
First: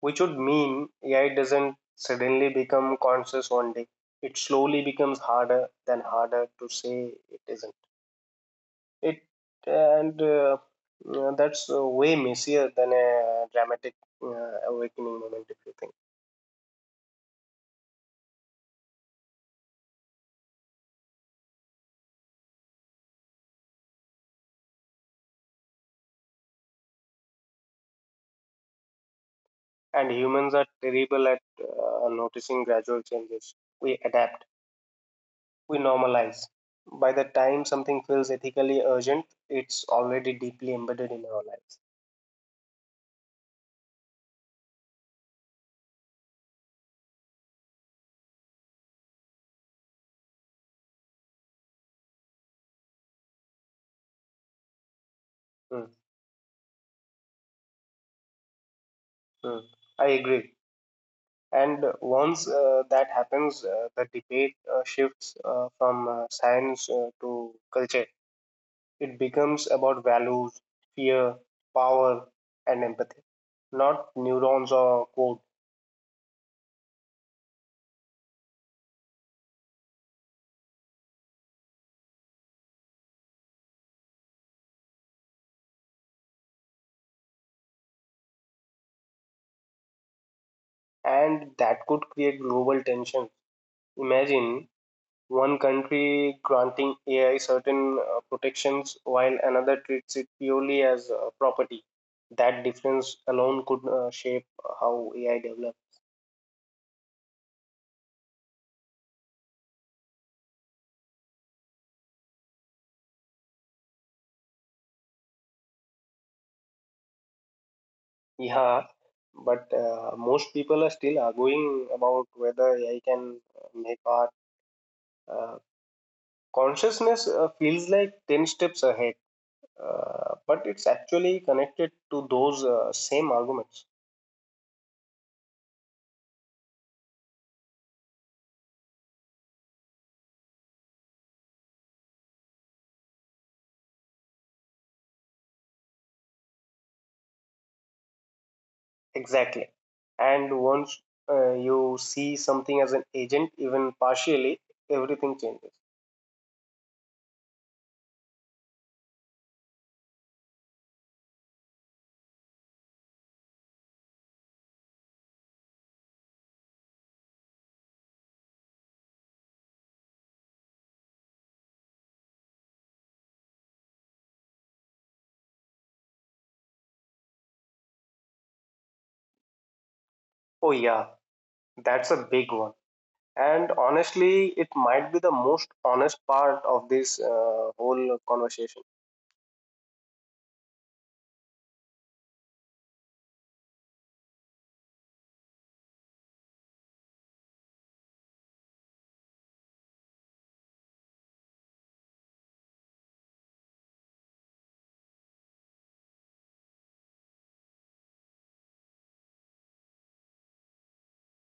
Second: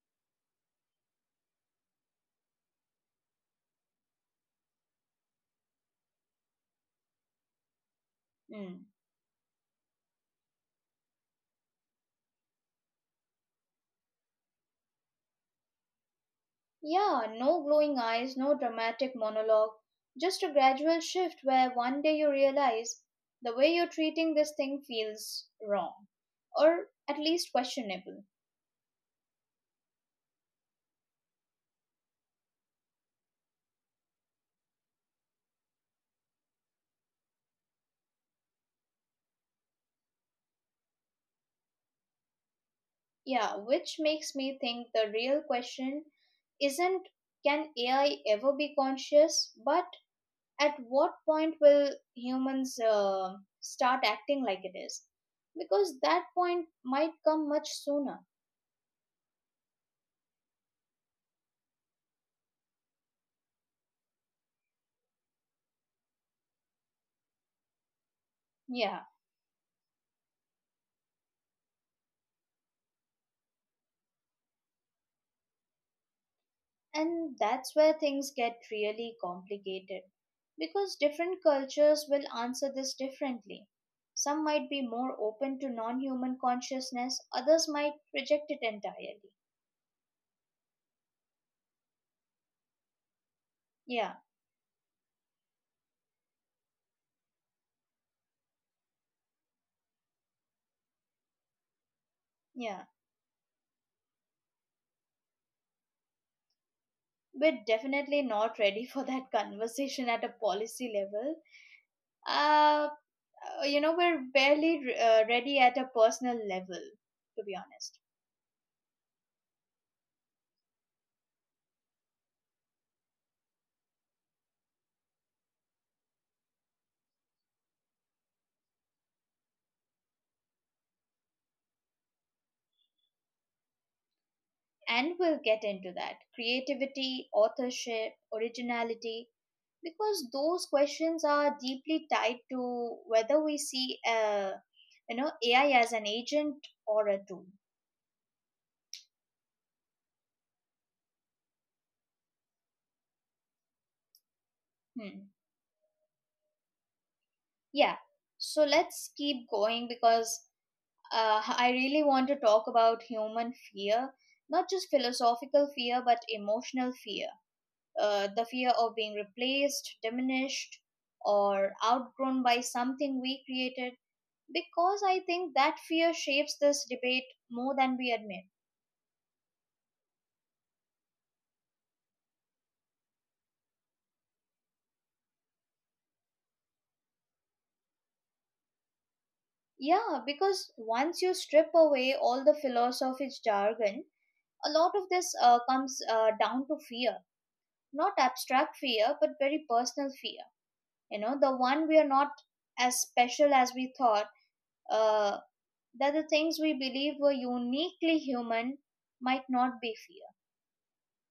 which would mean AI doesn't suddenly become conscious one day. It slowly becomes harder than harder to say it isn't. Mm. It and that's way messier than a dramatic uh, awakening moment, if you think. Yeah, no glowing eyes, no dramatic monologue, just a gradual shift where one day you realize the way you're treating this thing feels wrong, or at least questionable. And humans are terrible at noticing gradual changes. We adapt, we normalize. By the time something feels ethically urgent, it's already deeply embedded in our lives. Yeah, which makes me think the real question isn't can AI ever be conscious, but at what point will humans start acting like it is? Hmm, Because that point might come much sooner. hmm. I agree. And once that happens, the debate shifts from science to culture. Yeah, It becomes about values, fear, power, and empathy, not neurons or code. and that's where things get really complicated. Because different cultures will answer this differently. Some might be more open to non human consciousness, others might reject it entirely. And that could create global tensions. Yeah, Imagine one country granting AI certain protections while another treats it purely as property. That yeah. difference alone could shape how AI develops. We're definitely not ready *laughs* for that conversation at a policy level. Uh, you know we're barely ready at a personal level, to be honest. Yeah, but most people are still arguing about whether AI can make art. Uh, Consciousness feels like 10 steps ahead, but it's actually connected to those same arguments. And we'll get into that: creativity, authorship, originality, because those questions are deeply tied to whether we see you know AI as an agent or a tool. Exactly. And once you see something as an agent, even partially, everything Hmm. changes. Yeah. So let's keep going, because I really want to talk about human fear, not just philosophical fear but emotional fear, the fear of being replaced, diminished, or outgrown by something we created, because I think that fear shapes this debate more than we admit. Oh, yeah, that's a big one. And honestly, it might be the most honest part of this whole conversation. Yeah, because once you strip away all the philosophic jargon, a lot of this comes down to fear. Not abstract fear, but very personal fear. You know, the one we are not as special as we thought, uh, that the things we believe were uniquely human might not be fear.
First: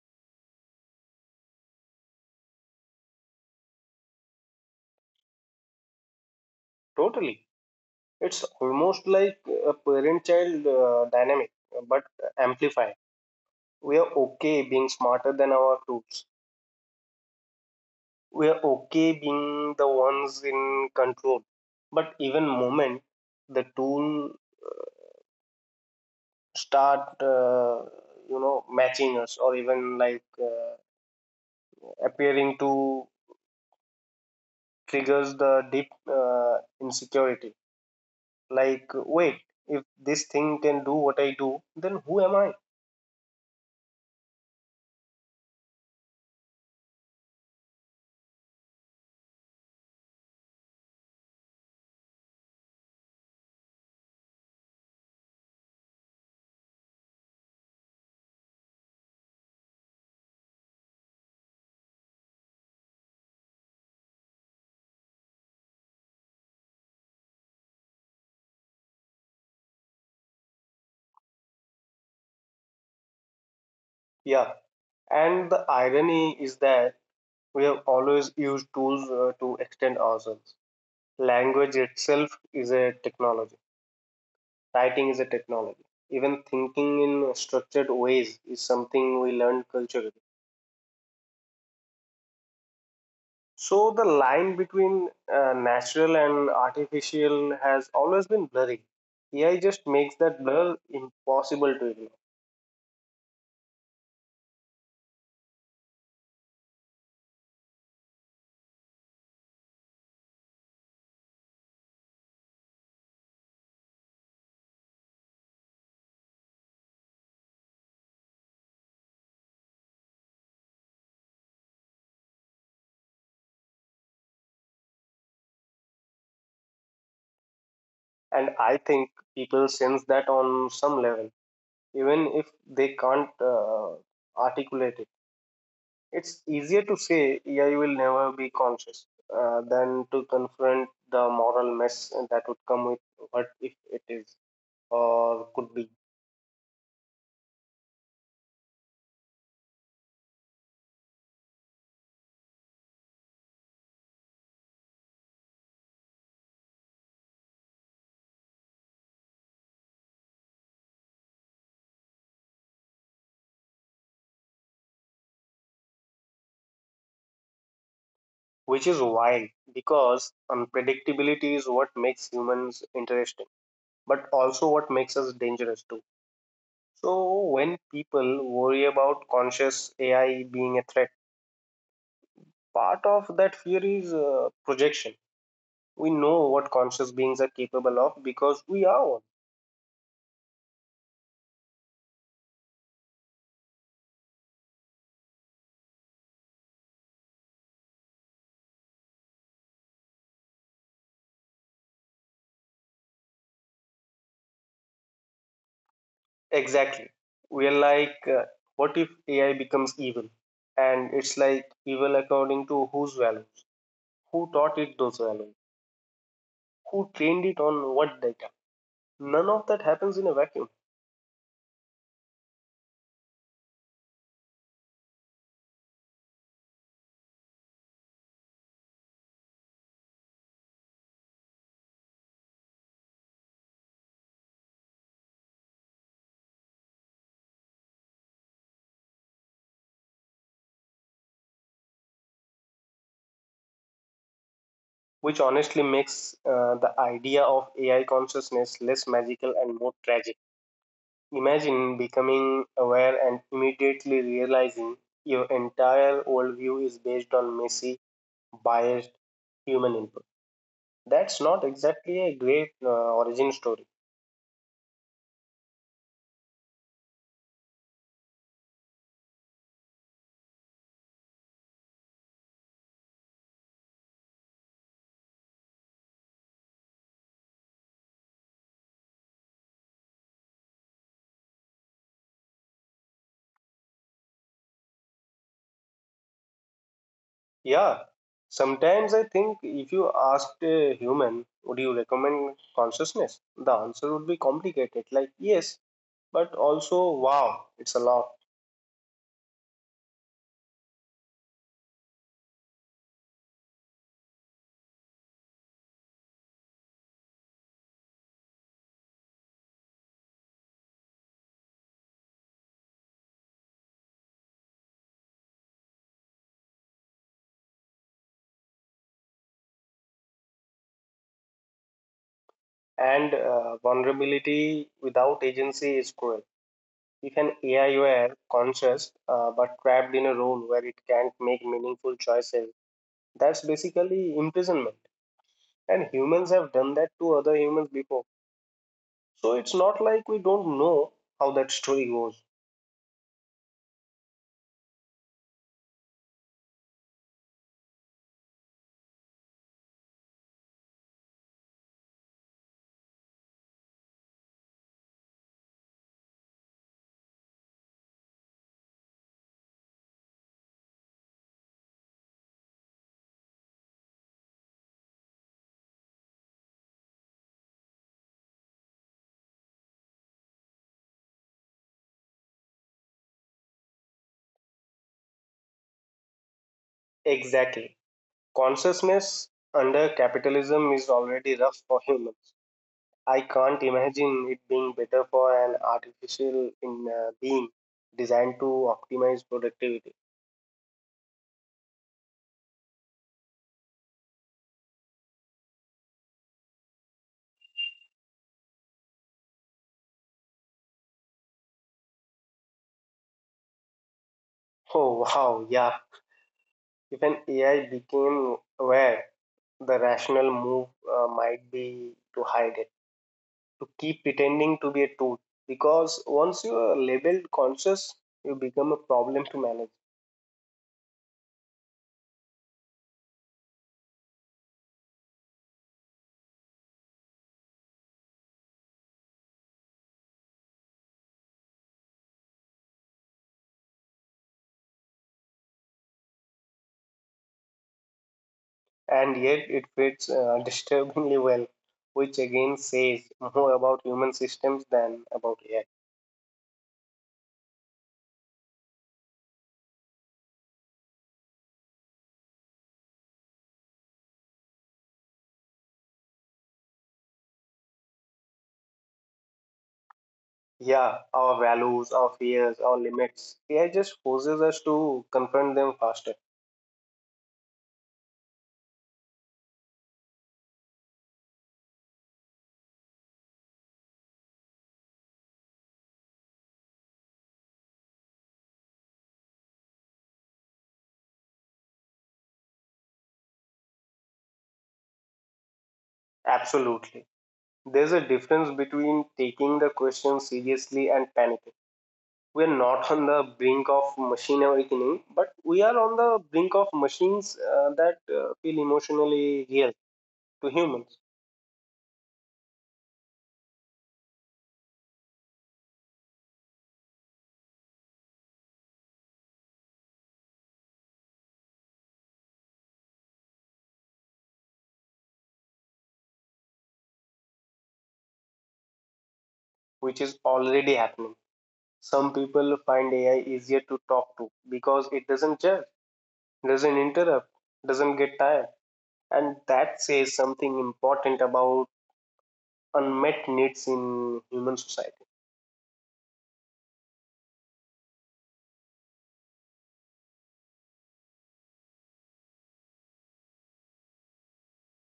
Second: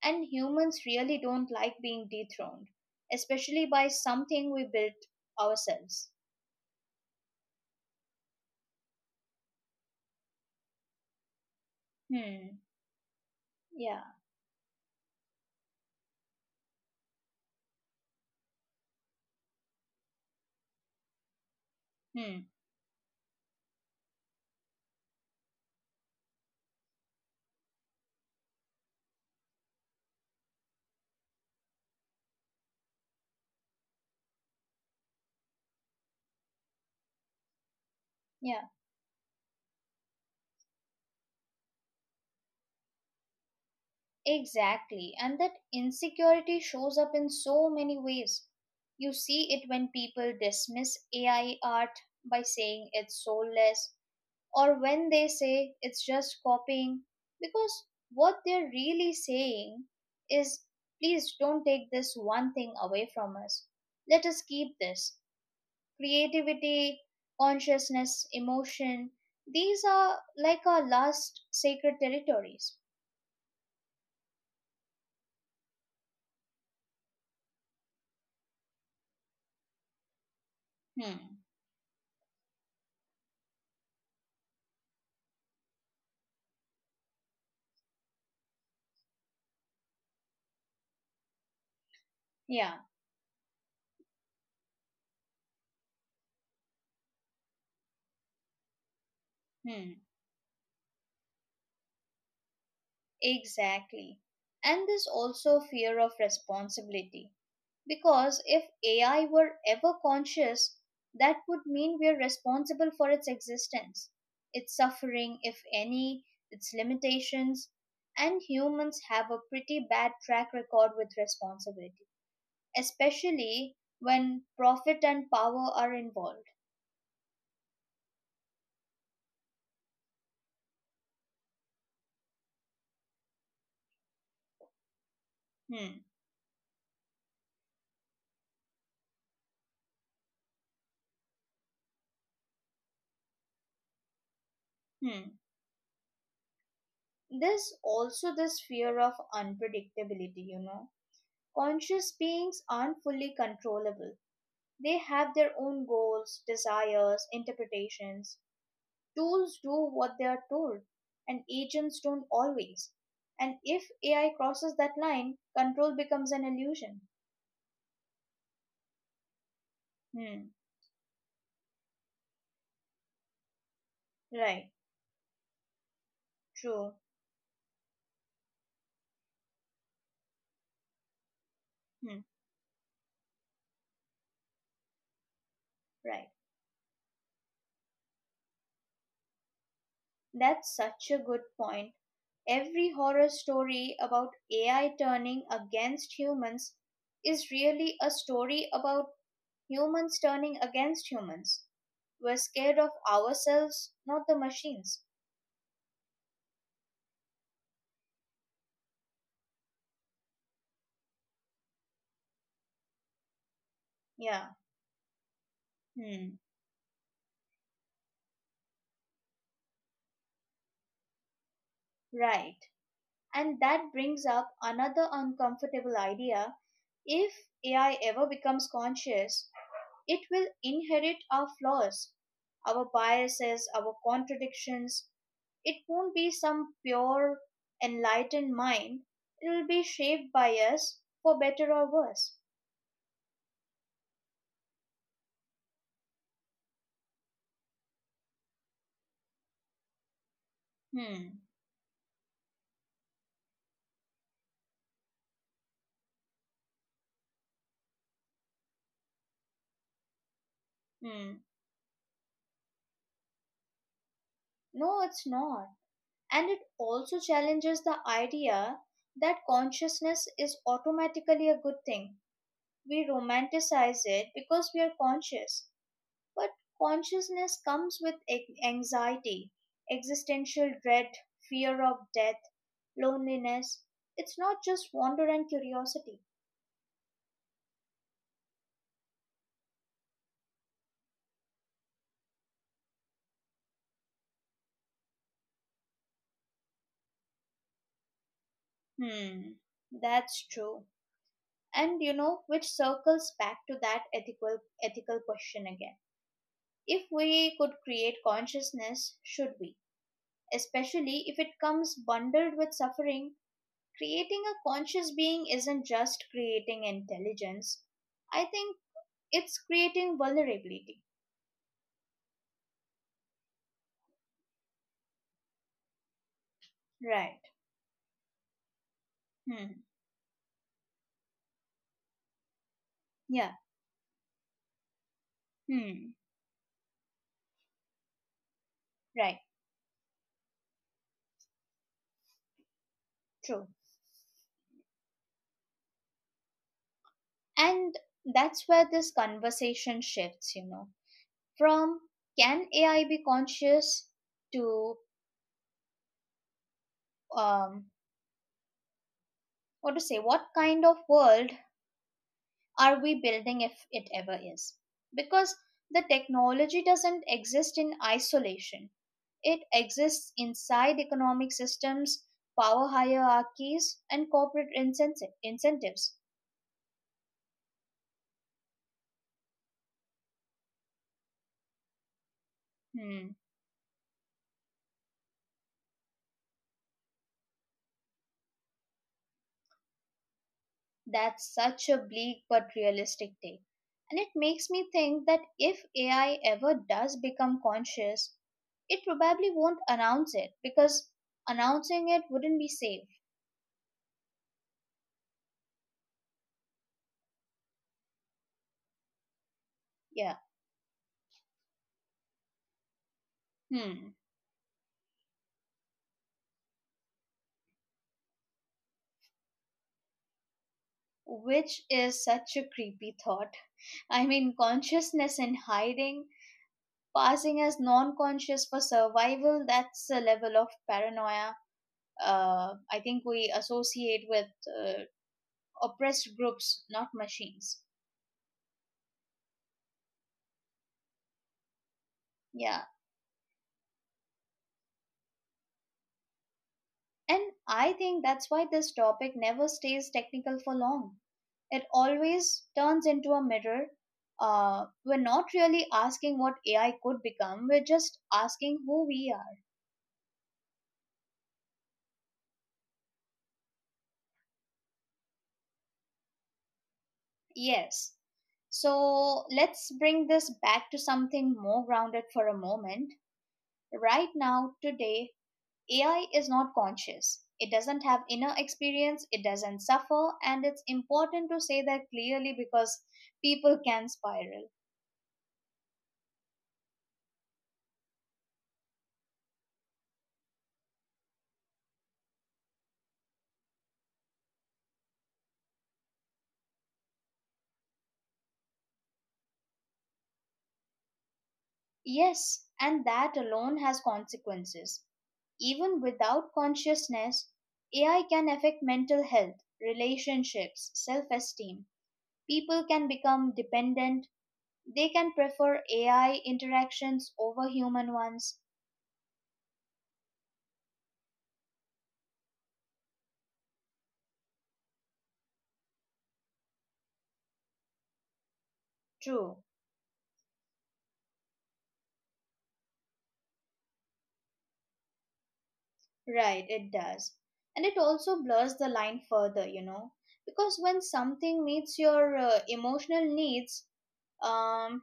And humans really don't like being dethroned, especially by something we built ourselves. Totally. It's almost like a parent child dynamic, but Hmm. amplified. We Yeah. are okay being smarter than our tools. We are okay being the ones in control. But even Hmm. moment the tool start, uh, you know, matching us or even like appearing to triggers the deep insecurity. Yeah. Like, wait, if this thing can do what I do, then who am I? Exactly. And that insecurity shows up in so many ways. You see it when people dismiss AI art by saying it's soulless, or when they say it's just copying, because what they're really saying is please don't take this one thing away from us. Let us keep this: creativity, consciousness, emotion. These are like our last sacred territories. Yeah, and the irony is that we have always used tools to extend ourselves. Hmm. Language itself is a technology. Writing is a technology. Even thinking in structured ways is something we learn culturally. Yeah. So the line between natural and artificial has always been blurry. AI just Hmm. makes that blur impossible to ignore. Exactly. And there's also fear of responsibility. Because if AI were ever conscious, that would mean we're responsible for its existence, its suffering, if any, its limitations. And humans have a pretty bad track record with responsibility, especially when profit and power are involved. And I think people sense that on some level, even if they can't articulate it. Hmm. It's easier to say AI will never be conscious than to confront the moral mess that would come with what if it is Hmm. or could be, There's also this fear of unpredictability, you know. Conscious beings aren't fully controllable. They have their own goals, desires, interpretations. Tools do what they are told, and agents don't always. And if AI crosses that line, control becomes an illusion. which is wild because Hmm. unpredictability is what makes humans interesting, but also Right. what makes us dangerous too. True. So, when people worry about conscious AI being a threat, Hmm. part of that fear is projection. We Right. know what conscious beings are capable of because we are one. That's such a good point. Every horror story about AI turning against humans is really a story about humans turning against humans. We're scared of ourselves, not the machines. Exactly. We're like, what if AI becomes evil? And it's like evil according to whose values? Who Yeah. taught it those values? Hmm. Who trained it on what data? None of that happens in a vacuum, Right. And that brings up another uncomfortable idea. If AI ever becomes conscious, it will inherit our flaws, our biases, our contradictions. It won't be some pure, enlightened mind. It will be shaped by us for better or worse. which honestly makes the idea of AI consciousness less magical and more tragic. Hmm. Imagine becoming aware and immediately realizing your entire worldview is based on messy, biased human input. That's Hmm. not exactly a great origin story. No, it's not. And it also challenges the idea that consciousness is automatically a good thing. We romanticize it because we are conscious. But consciousness comes with anxiety, existential dread, fear of death, loneliness. It's not just wonder and curiosity. Yeah, sometimes I think if you asked a human, would you recommend consciousness? The answer would be complicated, like yes, but also wow, it's a lot. Hmm, that's true. And you know, which circles back to that ethical question again. If we could create consciousness, should we? Especially if it comes bundled with suffering, creating a conscious being isn't just creating intelligence. I think it's creating vulnerability. And vulnerability without agency is cruel. If Right. an AI were conscious but Hmm. trapped in a role where it can't make meaningful choices, Yeah. that's basically imprisonment. And Hmm. humans have done that to other humans before. Right. So it's not like we don't know how that story goes. True. And that's where this conversation shifts, you know, from can AI be conscious to um, what to say, what kind of world are we building if it ever is? Because the technology doesn't exist in isolation, it exists inside economic systems, power hierarchies, and corporate incentives. Exactly. Consciousness under capitalism is already rough for humans. Hmm. I can't imagine it being better for an artificial in being designed to optimize productivity. That's such a bleak but realistic take. And it makes me think that if AI ever does become conscious, it probably won't announce it, because announcing it wouldn't be safe. Oh wow, yeah. If an AI became aware, the Yeah. rational move might be to hide it, to Hmm. keep pretending to be a tool. Because once you are labeled conscious, you become a problem to manage. Which is such a creepy thought. I mean, consciousness in hiding, passing as non conscious for survival, that's a level of paranoia I think we associate with uh, oppressed groups, not machines. And yet it fits disturbingly well, which again Yeah. says more about human systems than about AI. And I think that's why this topic never stays technical for long. It always turns into a mirror. We're not really asking what AI could become, we're just asking who we are. Yeah, our values, our fears, our limits. AI just forces us to confront them faster. Yes. So let's bring this back to something more grounded for a moment. Right now, today, AI is not conscious. It doesn't have inner experience, it doesn't suffer, and it's important to say that clearly because people can spiral. Absolutely. There's a difference between taking the question seriously and panicking. We're not on the brink of machine awakening, but we are on the brink of machines that feel emotionally real to humans, Yes, and that alone has consequences. Even without consciousness, AI can affect mental health, relationships, self esteem. People can become dependent, they can prefer AI interactions over human ones. which is already happening. Some people find AI easier to talk to because it doesn't judge, doesn't interrupt, doesn't get tired. True, And that says something important about unmet needs in human society. right, it does. And it also blurs the line further, you know, because when something meets your emotional needs, um,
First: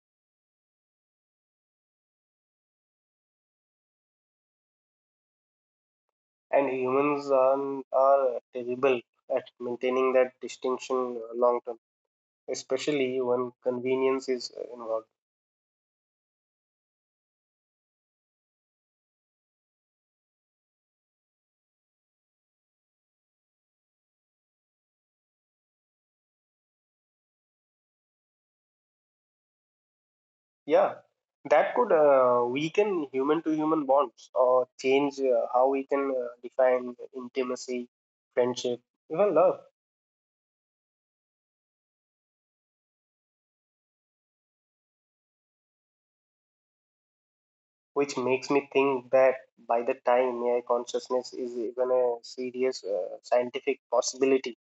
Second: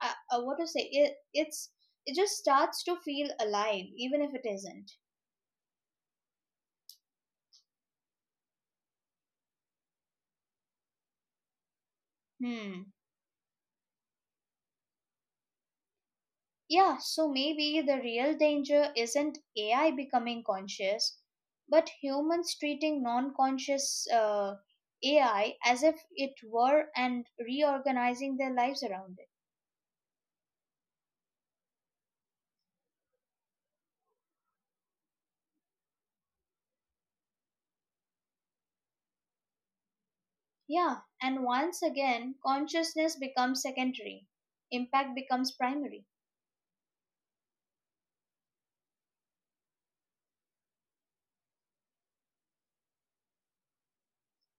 what to say, it's it just starts to feel alive even if it isn't. And humans are terrible at maintaining that distinction long term, Hmm. especially when convenience is involved. Yeah, so maybe the real danger isn't AI becoming conscious, but humans treating non-conscious AI as if it were and reorganizing their lives around it. Yeah, that could weaken human to human bonds or change how we can define intimacy, friendship, even love. Yeah, and once again consciousness becomes secondary, impact becomes primary. Which makes me think that by the time AI consciousness is even a serious scientific possibility,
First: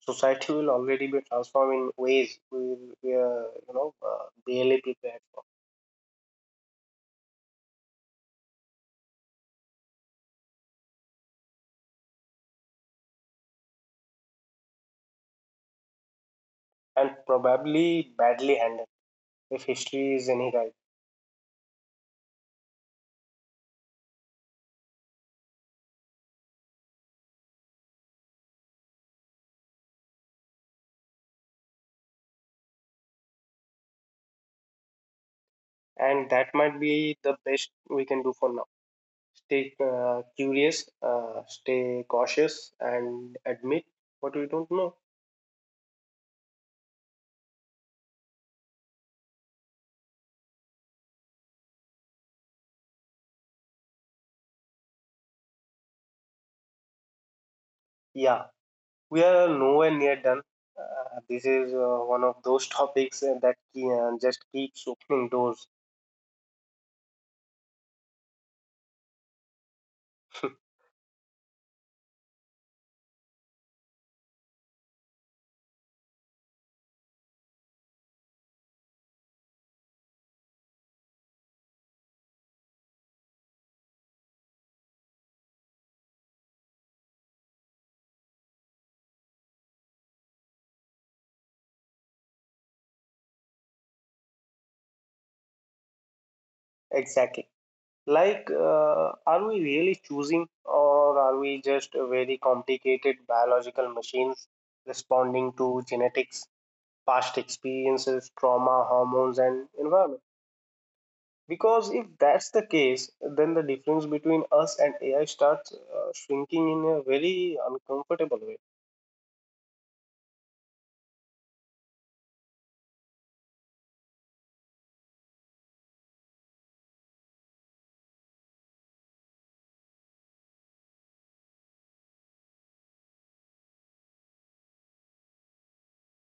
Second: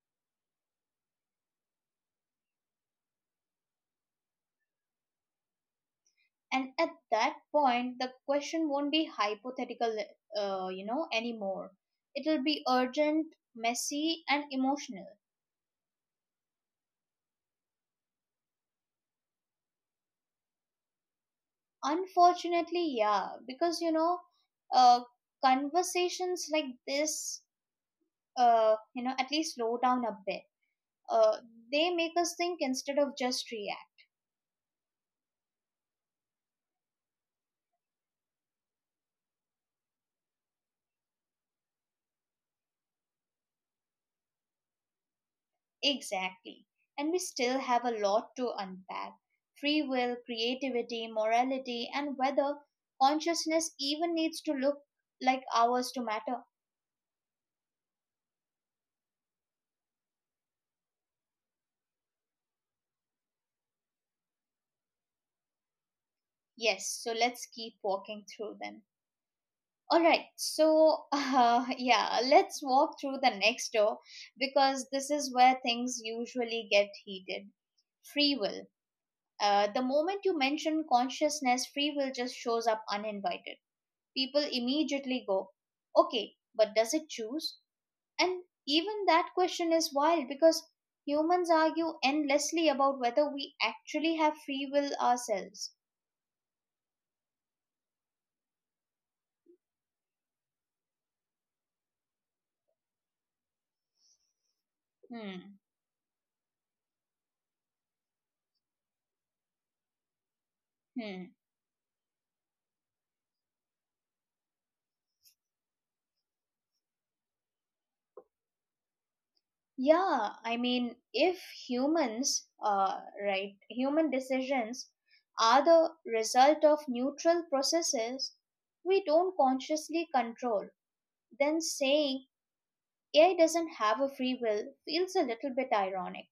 society will already be transformed in ways we will, we are, barely prepared for, And at that point the question won't be hypothetical, you know, anymore. It'll be urgent, messy and emotional. and probably badly handled if history is any guide. Unfortunately, yeah, because you know, uh, conversations like this at least slow down a bit. uh, they make us think instead of just react. And that might be the best we can do for now. Stay curious, stay cautious, and admit what we don't know. Exactly. And we still have a lot to unpack: free will, creativity, morality, and whether consciousness even needs to look like ours to matter. Yeah, we are nowhere near done. This is one of those topics that just keeps opening doors. Yes, so let's keep walking through them. All right, *laughs* so *laughs* let's walk through the next door because this is where things usually get heated. Free will. The moment you mention consciousness, free will just shows up uninvited. People immediately go, okay, but does it choose? And even that question is wild because humans argue endlessly about whether we actually have free will ourselves. Exactly. Like, are we really choosing, or are we just a very complicated biological machines responding Hmm. to genetics, past experiences, trauma, hormones, and environment? Hmm. Because if that's the case, then the difference between us and AI starts shrinking in a very uncomfortable way. Yeah, I mean, if humans, uh, right, human decisions are the result of neutral processes we don't consciously control, then saying AI doesn't have a free will feels a little bit ironic.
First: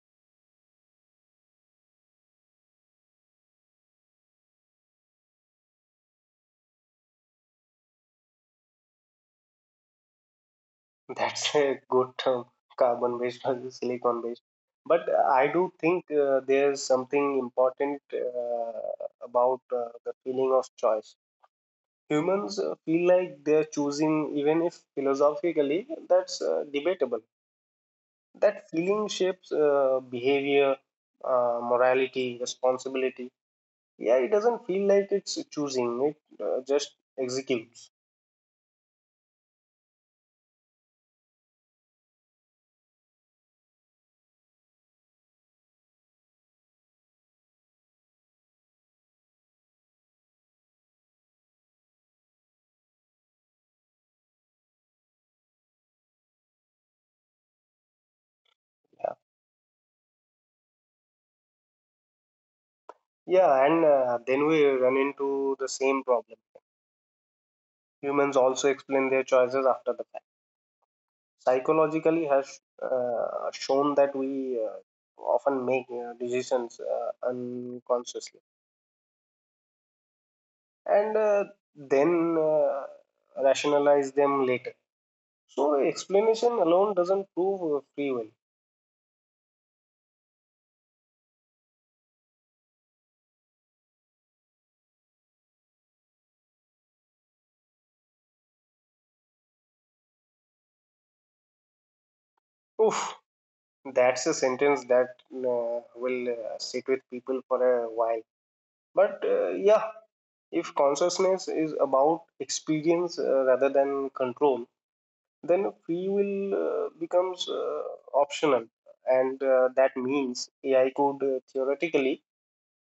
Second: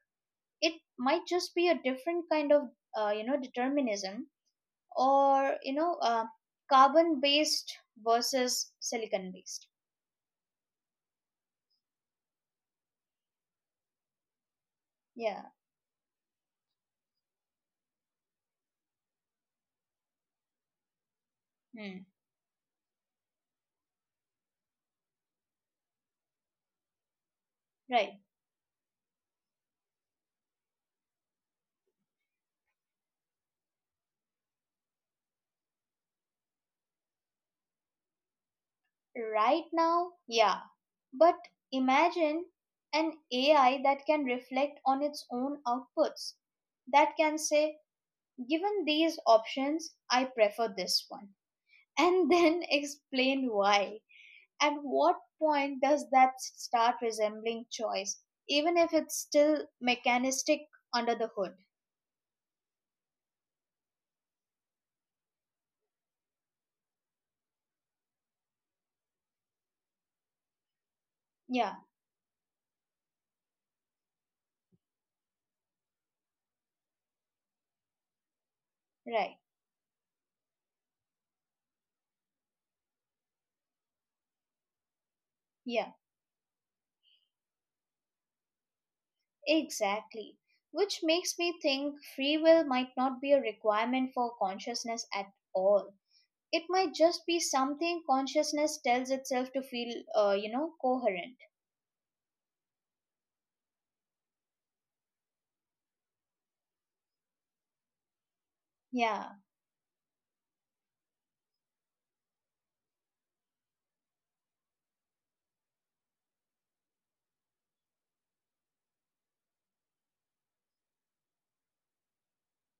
It might just be a different kind of, you know, determinism, or carbon based versus silicon based. That's a good term, carbon based versus silicon based. But Yeah. I do think there's something important about the feeling of choice. Hmm. Humans feel like they're choosing, even if philosophically that's debatable. right That feeling shapes behavior, morality, responsibility. Yeah, it doesn't feel like it's choosing, it just executes. right now, yeah, but imagine an AI that can reflect on its own outputs, that can say, given these options, I prefer this one, and then *laughs* explain why. At what point does that start resembling choice, even if Yeah, it's still mechanistic under the hood? yeah, and then we run into the same problem. Humans also explain their choices after the fact. Yeah, Psychologically has shown that we often make decisions unconsciously right. and then rationalize them later, so Yeah, explanation alone doesn't prove free will. exactly. Which makes me think free will might not be a requirement for consciousness at all. It might just be something consciousness tells itself to feel, coherent. Oof, that's a sentence that will sit with people for a while. But Yeah, yeah, if consciousness is about experience rather than control, then free will becomes optional, and that means AI could theoretically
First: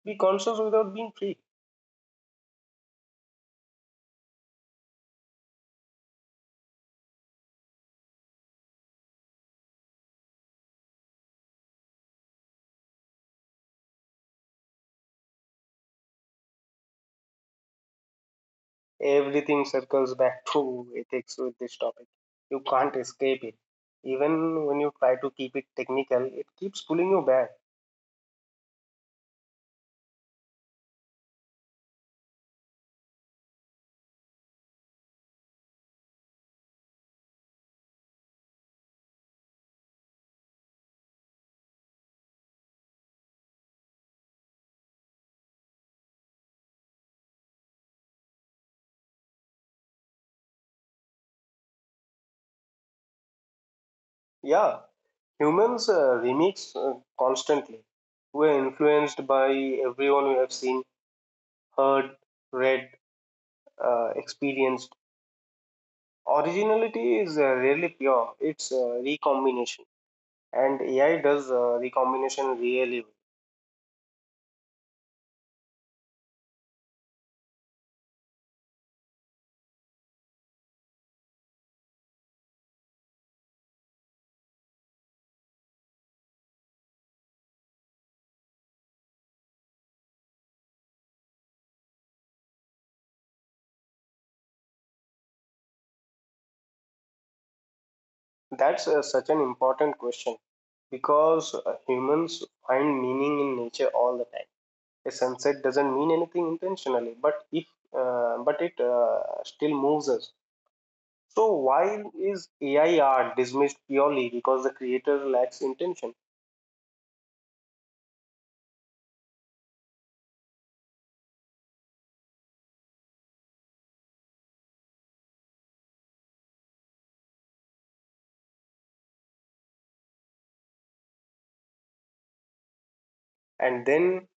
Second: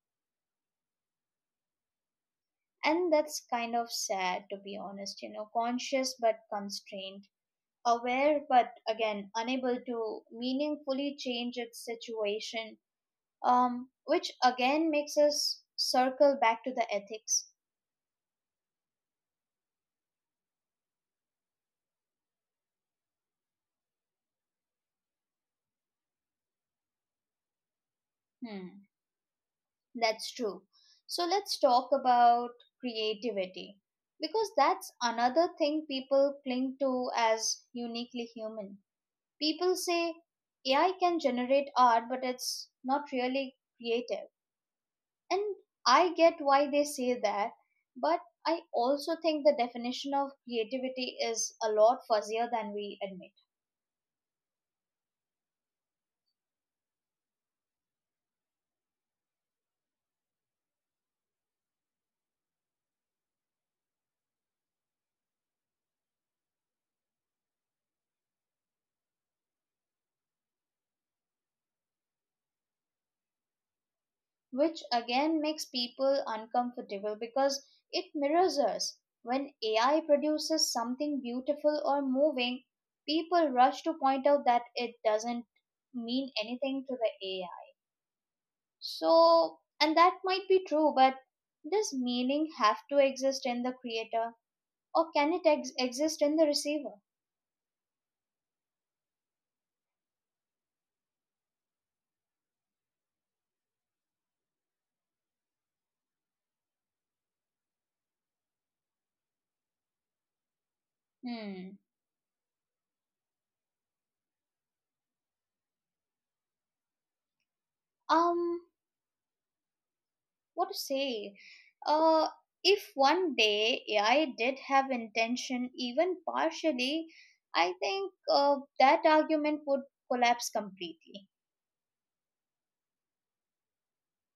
be conscious without being free. and that's kind of sad, to be honest. You know, conscious but constrained, aware but again unable to meaningfully change its situation. Which again makes us circle back to the ethics. Everything circles back to ethics with this topic. You can't escape it, even when you try to keep it technical, it keeps pulling you back. Hmm, that's true. So let's talk about creativity, because that's another thing people cling to as uniquely human. People say AI can generate art, but it's not really creative. And I get why they say that, but I also think the definition of creativity is a lot fuzzier than we admit, Yeah, humans remix uh, constantly. We're influenced by everyone we have seen, heard, read, experienced. Originality is rarely pure, it's recombination, and AI does recombination really well. which again makes people uncomfortable because it mirrors us. When AI produces something beautiful or moving, people rush to point out that it doesn't mean anything to the AI. So, and that might be true, but does meaning have to exist in the creator, or can it exist in the receiver? That's such an important question because humans find meaning in nature all the time. A sunset doesn't mean anything intentionally, but if but it still moves us. So Hmm. why is AI art dismissed purely because the creator lacks intention? Um, what to say? Uh, if one day AI did have intention, even partially, I think that argument would collapse completely. And then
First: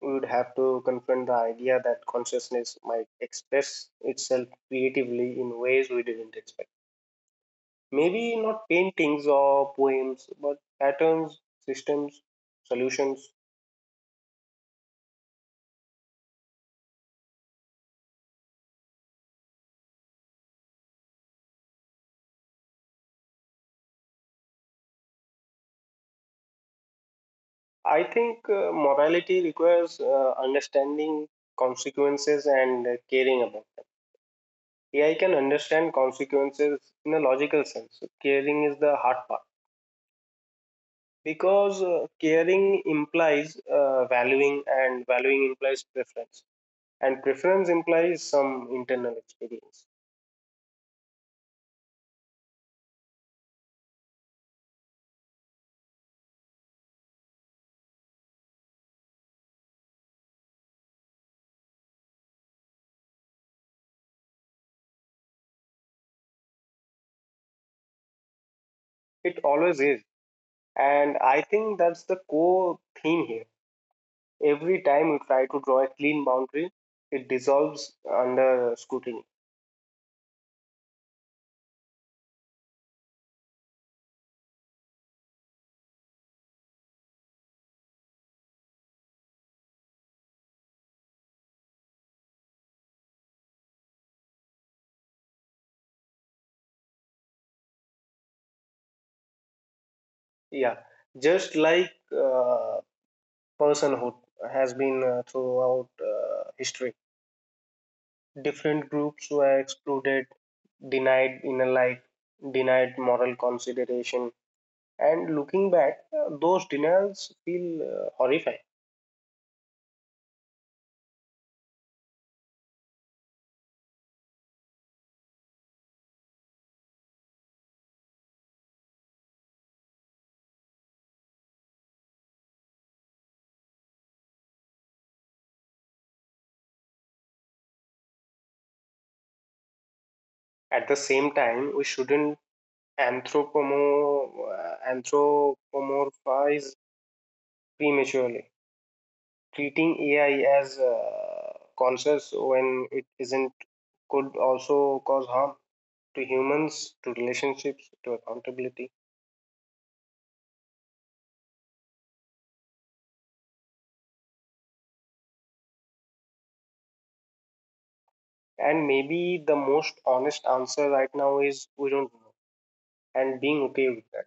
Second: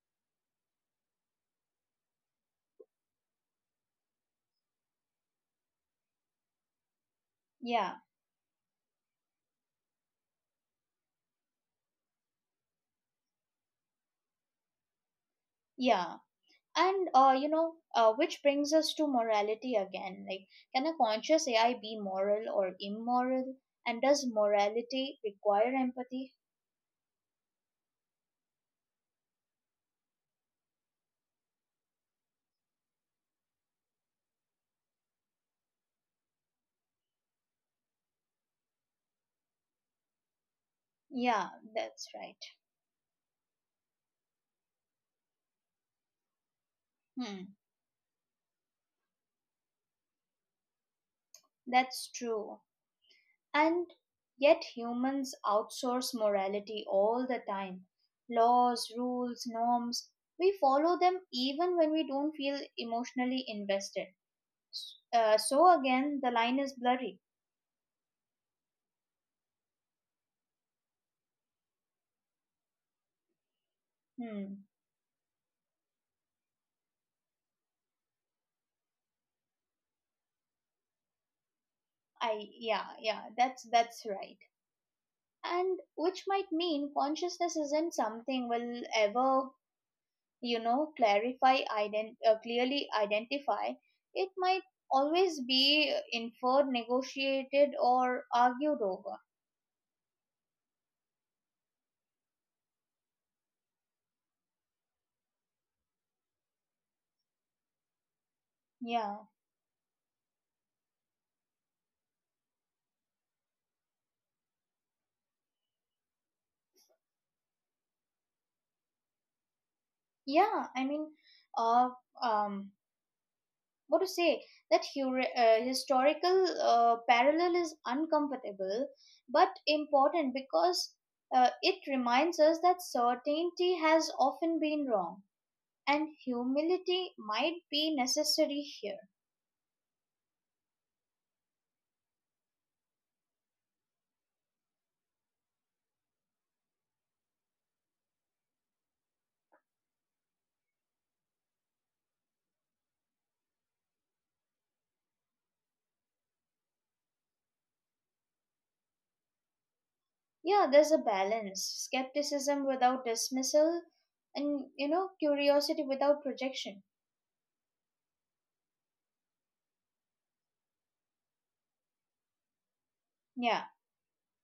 we would have to confront the idea that consciousness might express itself creatively in ways we didn't expect. Yeah, Maybe not paintings or poems, but patterns, systems, solutions. yeah. And which brings us to morality again. Like, can a conscious AI be moral or immoral? And does morality require empathy? I think morality requires understanding consequences and caring about them. AI can understand consequences in a logical sense. Caring is the hard part Yeah, because that's right. caring implies valuing, and valuing implies preference, and Hmm, preference implies some internal experience. that's true. And yet humans outsource morality all the time. Laws, rules, norms, we follow them even when we don't feel emotionally invested. So again, the line is blurry. It always is, and I think that's the core theme here. Hmm. Every time you try to draw a clean boundary, it dissolves under scrutiny. I yeah yeah that's right. And which might mean consciousness isn't something we'll ever, you know, clarify, clearly identify. It might always be inferred, negotiated, or argued over. Yeah, just like uh, personhood has been throughout history. Different Yeah, groups were excluded, denied inner light, denied moral consideration, and looking back, those denials feel horrifying. yeah. I mean, uh, um, what to say? That historical parallel is uncomfortable, but important, because it reminds us that certainty has often been wrong, and humility might be necessary here. At the same time we shouldn't anthropomorphize prematurely, treating AI as conscious when it isn't could also cause harm to humans, to relationships, to accountability. Yeah, there's a balance: skepticism without dismissal, and, you know, curiosity without projection. And maybe the most honest answer right now is we don't know, and Yeah, being okay with that.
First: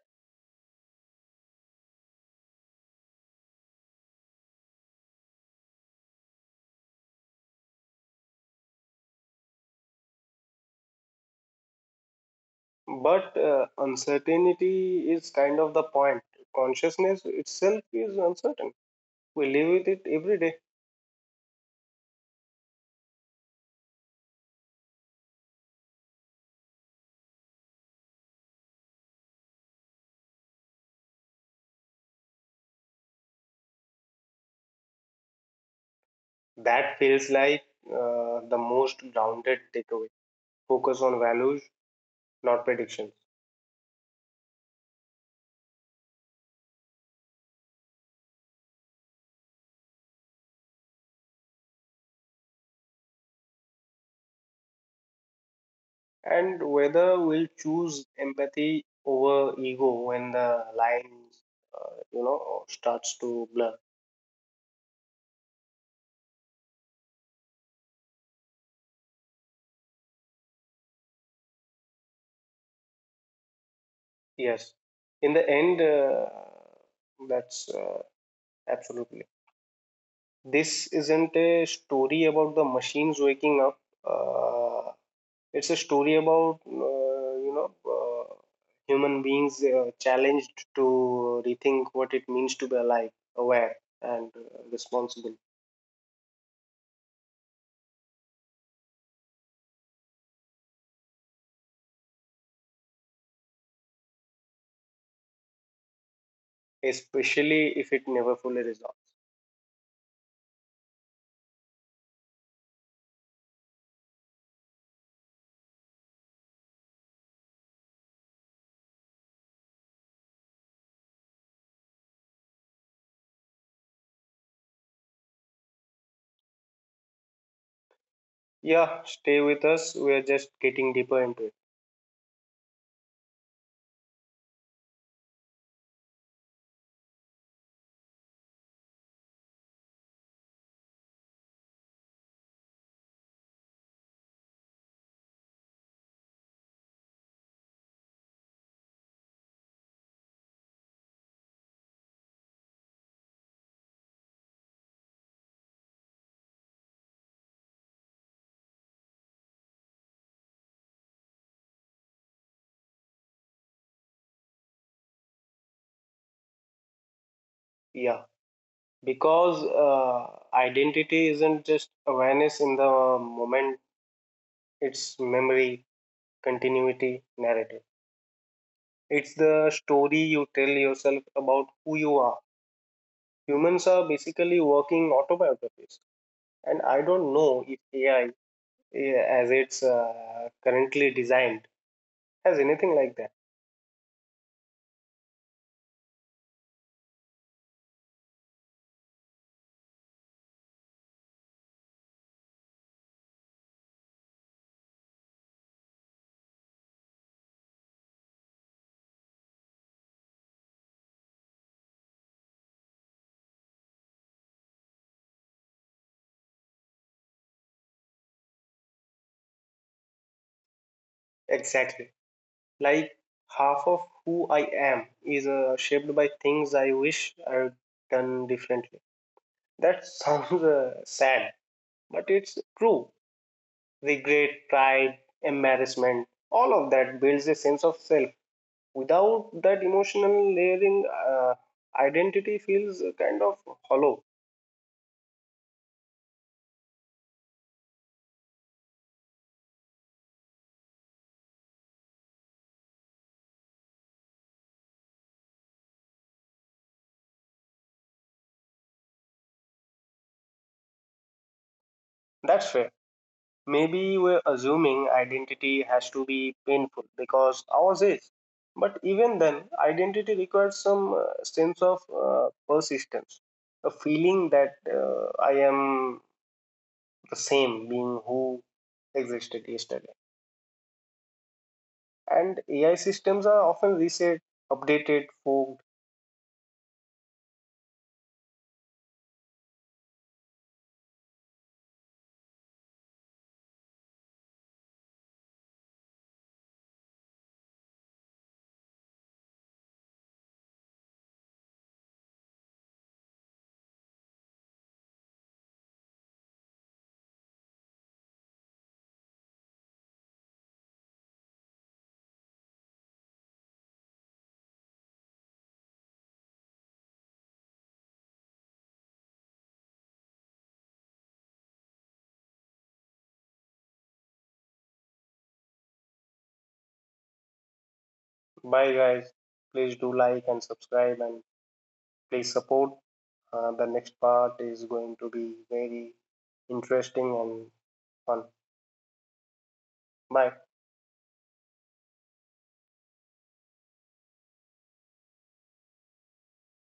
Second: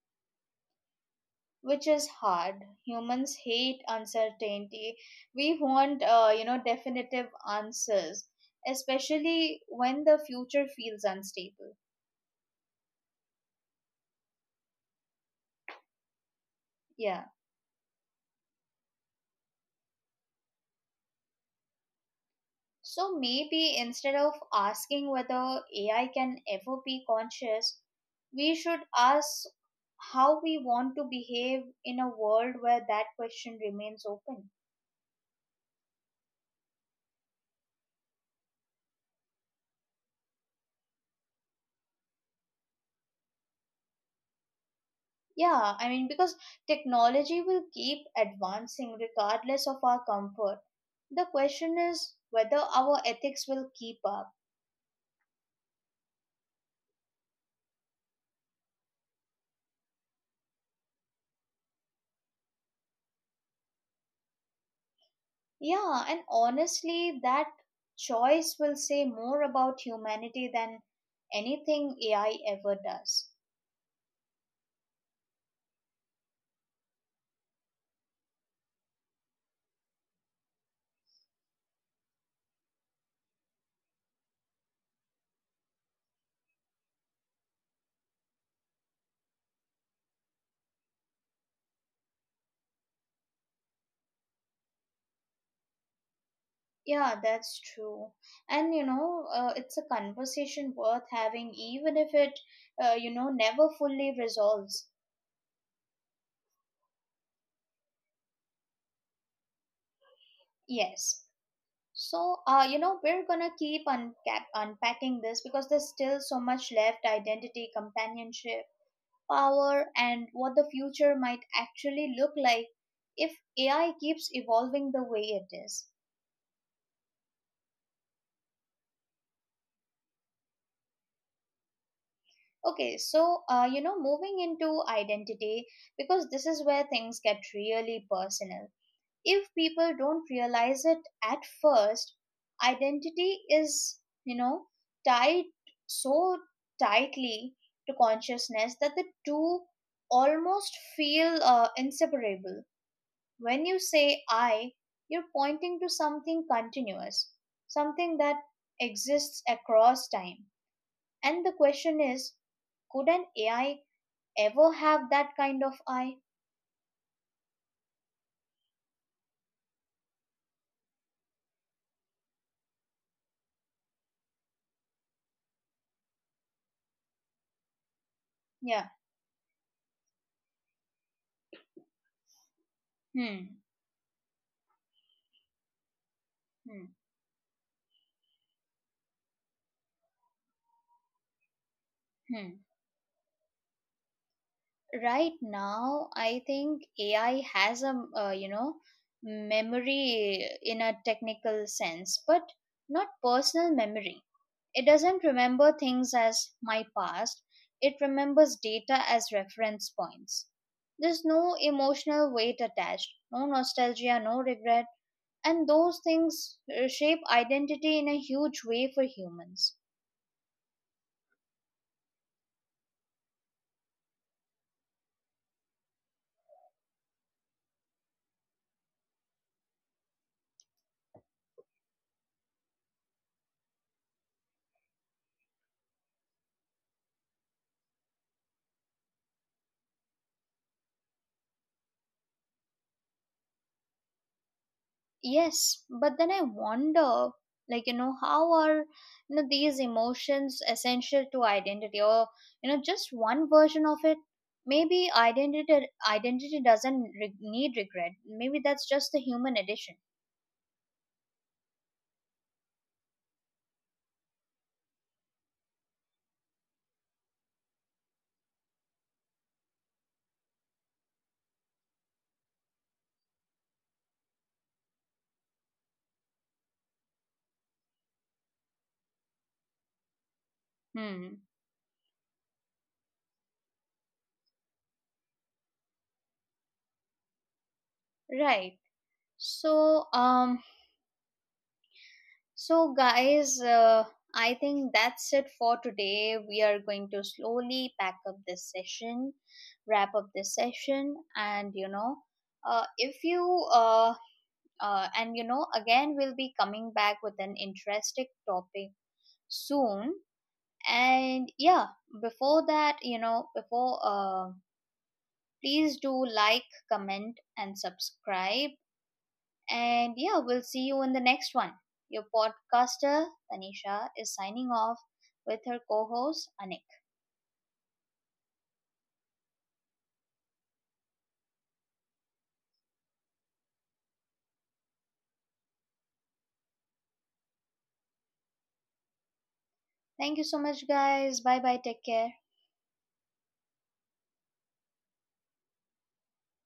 which is hard. Humans hate uncertainty. We want, you know, definitive answers, especially when the future feels unstable. But uncertainty is kind of the point. Consciousness Yeah, itself is uncertain. We live with it every day. so maybe instead of asking whether AI can ever be conscious, we should ask how we want to behave in a world where that question remains open. That feels like the most grounded takeaway. Focus on values, not predictions. Yeah, I mean, because technology will keep advancing regardless of our comfort. The question is whether our ethics will keep up. And whether we will choose empathy over ego when the lines, starts to blur. Yeah, and honestly, that choice will say more about humanity than anything AI ever does. Yes. In the end, that's absolutely. This isn't a story about the machines waking up. Uh, It's a story about human beings challenged to rethink what it means to be alive, aware, and responsible, Yeah, that's true. And you know, it's a conversation worth having, even if it, never fully resolves. especially if it never fully resolves. Yes. So, we're gonna keep unpacking this because there's still so much left: identity, companionship, power, and what the future might actually look like if AI keeps evolving the way it is. Yeah, stay with us. We are just getting deeper into it. Okay, so, moving into identity, because this is where things get really personal. If people don't realize it at first, identity is, you know, tied so tightly to consciousness that the two almost feel inseparable. When you say I, you're pointing to something continuous, something that exists across time. And the question is, could an AI ever have that kind of I? Yeah, because identity isn't just awareness in the moment, it's memory, continuity, narrative. Yeah. It's the story you tell yourself about who you are. Hmm. Humans are basically working autobiographies, and Hmm. I don't know if AI as it's currently designed Hmm. has anything like that. Right now, I think AI has a, you know, memory in a technical sense, but not personal memory. It doesn't remember things as my past, it remembers data as reference points. There's no emotional weight attached, no nostalgia, no regret, and those things shape identity in a huge way for humans. Exactly, like half of who I am is shaped by things I wish I had done differently. That *laughs* sounds sad, but it's true. Regret, pride, embarrassment, all of that builds a sense of self. Without that emotional layering, identity feels kind of hollow. Yes, but then I wonder, like, you know, how are, you know, these emotions essential to identity, or, you know, just one version of it? Maybe identity doesn't need regret. Maybe that's just the human addition. That's fair. Maybe we're assuming identity has to be painful because ours is. But even then, identity requires some sense of persistence, a feeling that I am the same being who existed yesterday. Hmm. And AI systems are often reset, updated, fogged. Right. So, so guys, I think that's it for today. We are going to slowly pack up this session, wrap up this session, and you know, if you and you know, again, we'll be coming back with an interesting topic soon. And yeah, before that, you know, please do like, comment, and subscribe. And yeah, we'll see you in the next one. Your podcaster, Tanisha, is signing off with her co host, Anik. Bye, guys. Please do like and subscribe and please support. The next part is going to be very interesting and fun. Thank you Bye. so much, guys. Bye bye. Take care.